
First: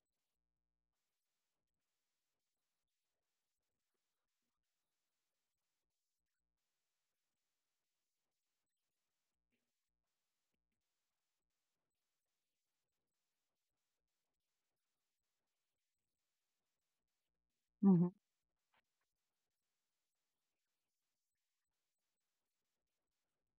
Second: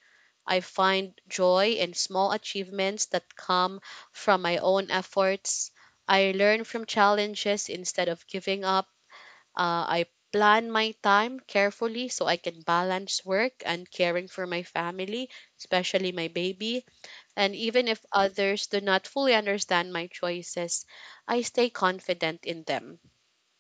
Speaker 1: I find joy in small achievements that come from my own efforts. I learn from challenges instead of giving up. Uh, I plan my time carefully so I can balance work and caring for my family, especially my baby. And even if
Speaker 2: Mm-hmm.
Speaker 1: others do not fully understand my choices, I stay confident in them.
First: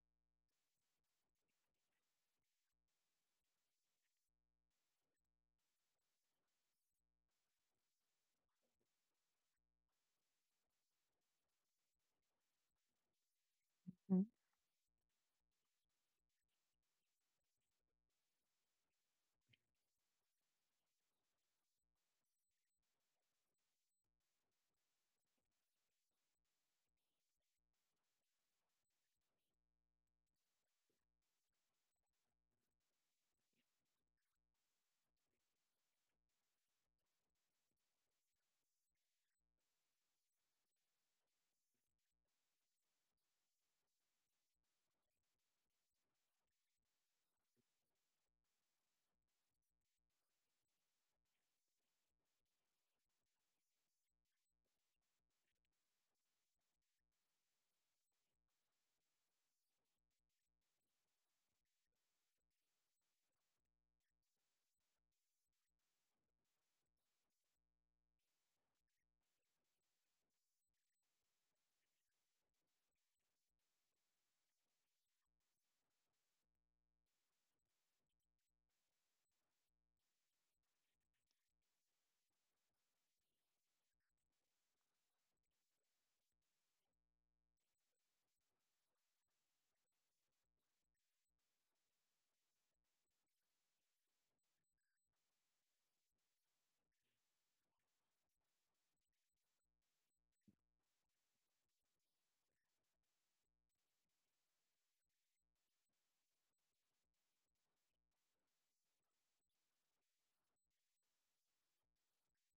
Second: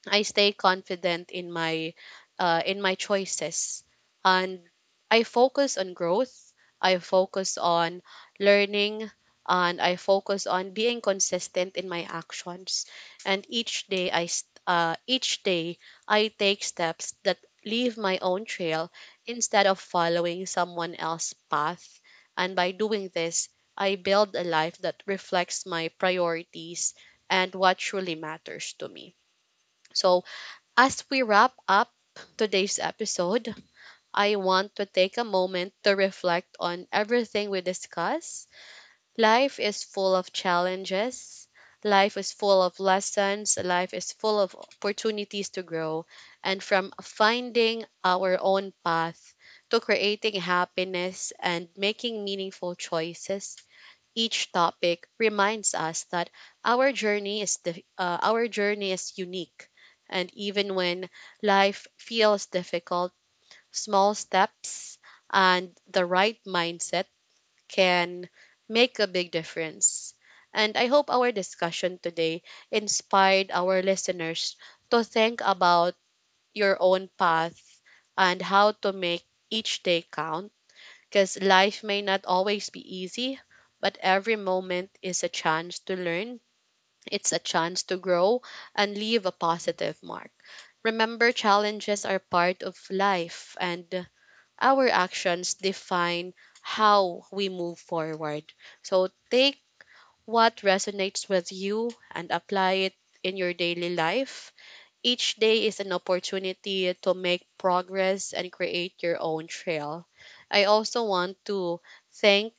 Speaker 1: I stay confident in my uh, in my choices, and I focus on growth, I focus on learning, and I focus on being consistent in my actions. And each day I s- uh, each day I take steps that leave my own trail instead of following someone else's path, and by doing this I build a life that reflects my priorities and what truly matters to me. So as we wrap up today's episode, I want to take a moment to reflect on everything we discuss. Life is full of challenges, life is full of lessons, life is full of opportunities to grow. And from finding our own path to creating happiness and making meaningful choices, each topic reminds us that our journey is the, uh, our journey is unique, and even when life feels difficult, small steps and the right mindset can make a big difference. And I hope our discussion today inspired our listeners to think about your own path and how to make each day count, because life may not always be easy, but every moment is a chance to learn, it's a chance to grow and leave a positive mark. Remember, challenges are part of life, and our actions define how we move forward. So take what resonates with you and apply it in your daily life. Each day is an opportunity to make progress and create your own trail. I also want to thank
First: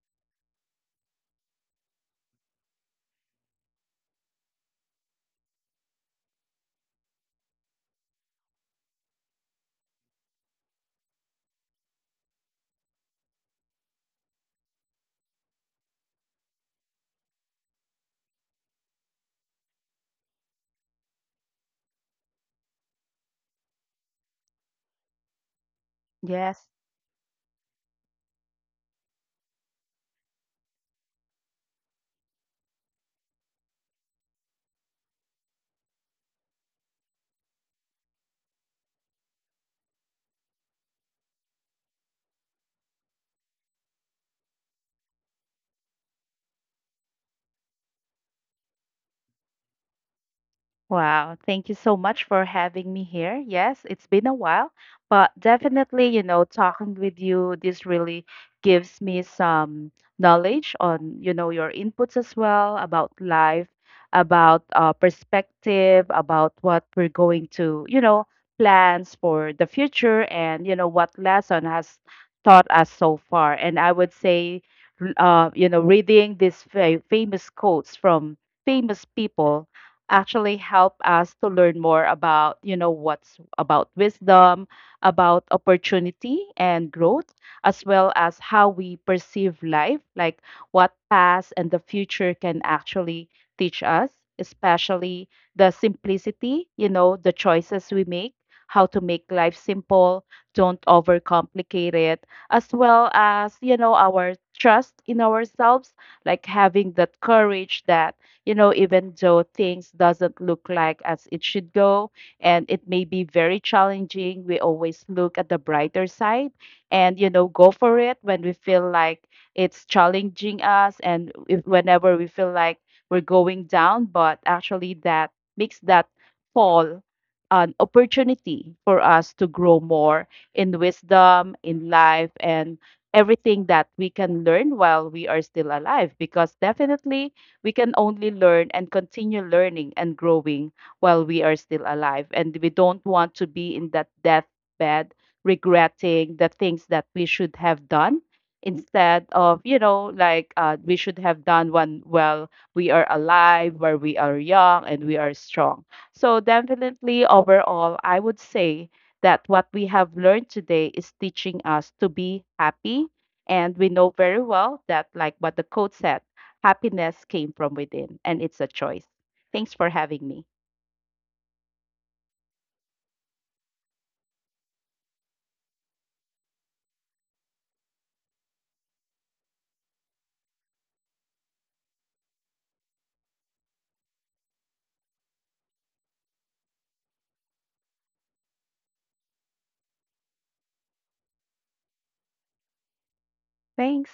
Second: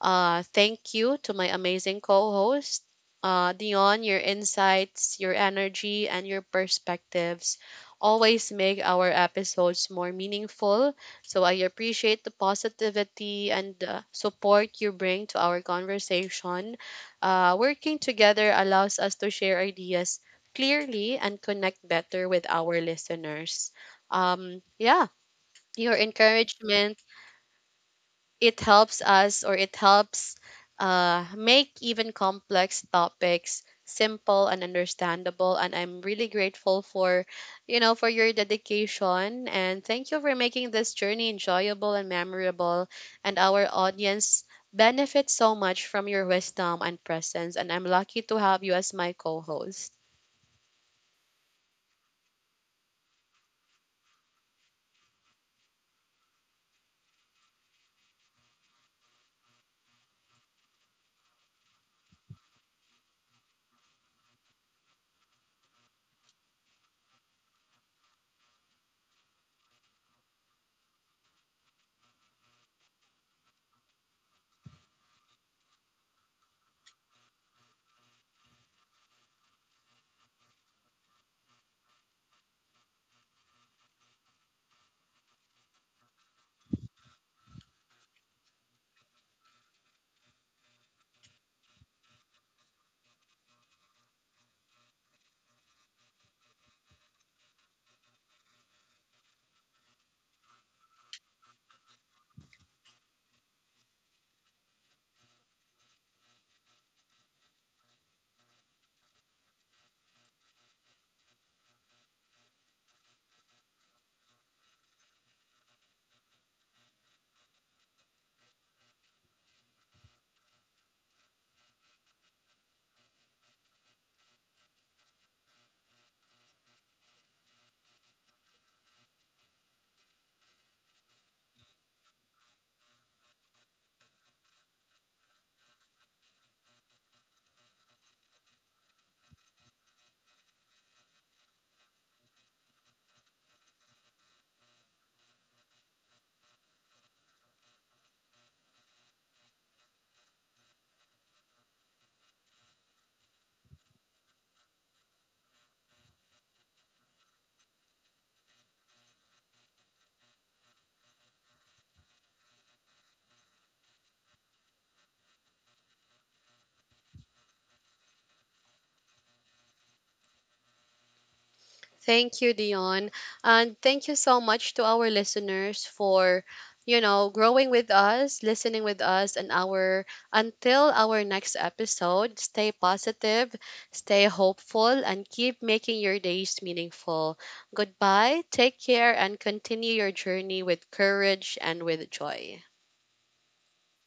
Speaker 1: uh, thank you to my amazing co host, uh, Dion. Your insights, your energy, and your perspectives always make our episodes more meaningful. So I appreciate the positivity and uh, support you bring to our conversation. Uh, working together allows us to share ideas clearly and connect better with our listeners. Um, yeah, your
Speaker 2: Yes.
Speaker 1: encouragement, it helps us or it helps uh, make even complex topics simple and understandable, and I'm really grateful for you know for your dedication, and thank you for making this journey enjoyable and memorable. And our audience benefits so much from your wisdom and presence, and I'm lucky to have you as my co-host.
Speaker 2: Wow, thank you so much for having me here. Yes, it's been a while, but definitely, you know, talking with you, this really gives me some knowledge on, you know, your inputs as well about life, about uh, perspective, about what we're going to, you know, plans for the future and, you know, what lesson has taught us so far. And I would say, r- uh, you know, reading these fa famous quotes from famous people actually help us to learn more about, you know, what's about wisdom, about opportunity and growth, as well as how we perceive life, like what past and the future can actually teach us, especially the simplicity, you know, the choices we make, how to make life simple, don't overcomplicate it, as well as, you know, our trust in ourselves, like having that courage that you know even though things doesn't look like as it should go and it may be very challenging, we always look at the brighter side and you know go for it when we feel like it's challenging us and if, whenever we feel like we're going down, but actually that makes that fall an opportunity for us to grow more in wisdom in life and everything that we can learn while we are still alive, because definitely we can only learn and continue learning and growing while we are still alive. And we don't want to be in that deathbed regretting the things that we should have done instead of, you know, like uh, we should have done one while we are alive, where we are young and we are strong. So, definitely, overall, I would say that what we have learned today is teaching us to be happy. And we know very well that, like what the coach said, happiness came from within, and it's a choice. Thanks for having me.
Speaker 1: Thank you, Dion. And thank you so much to our listeners for, you know, growing with us, listening with us, and our until our next episode, stay positive, stay hopeful, and keep making your days meaningful. Goodbye, take care, and continue your journey with courage and with joy.
Speaker 2: Thanks.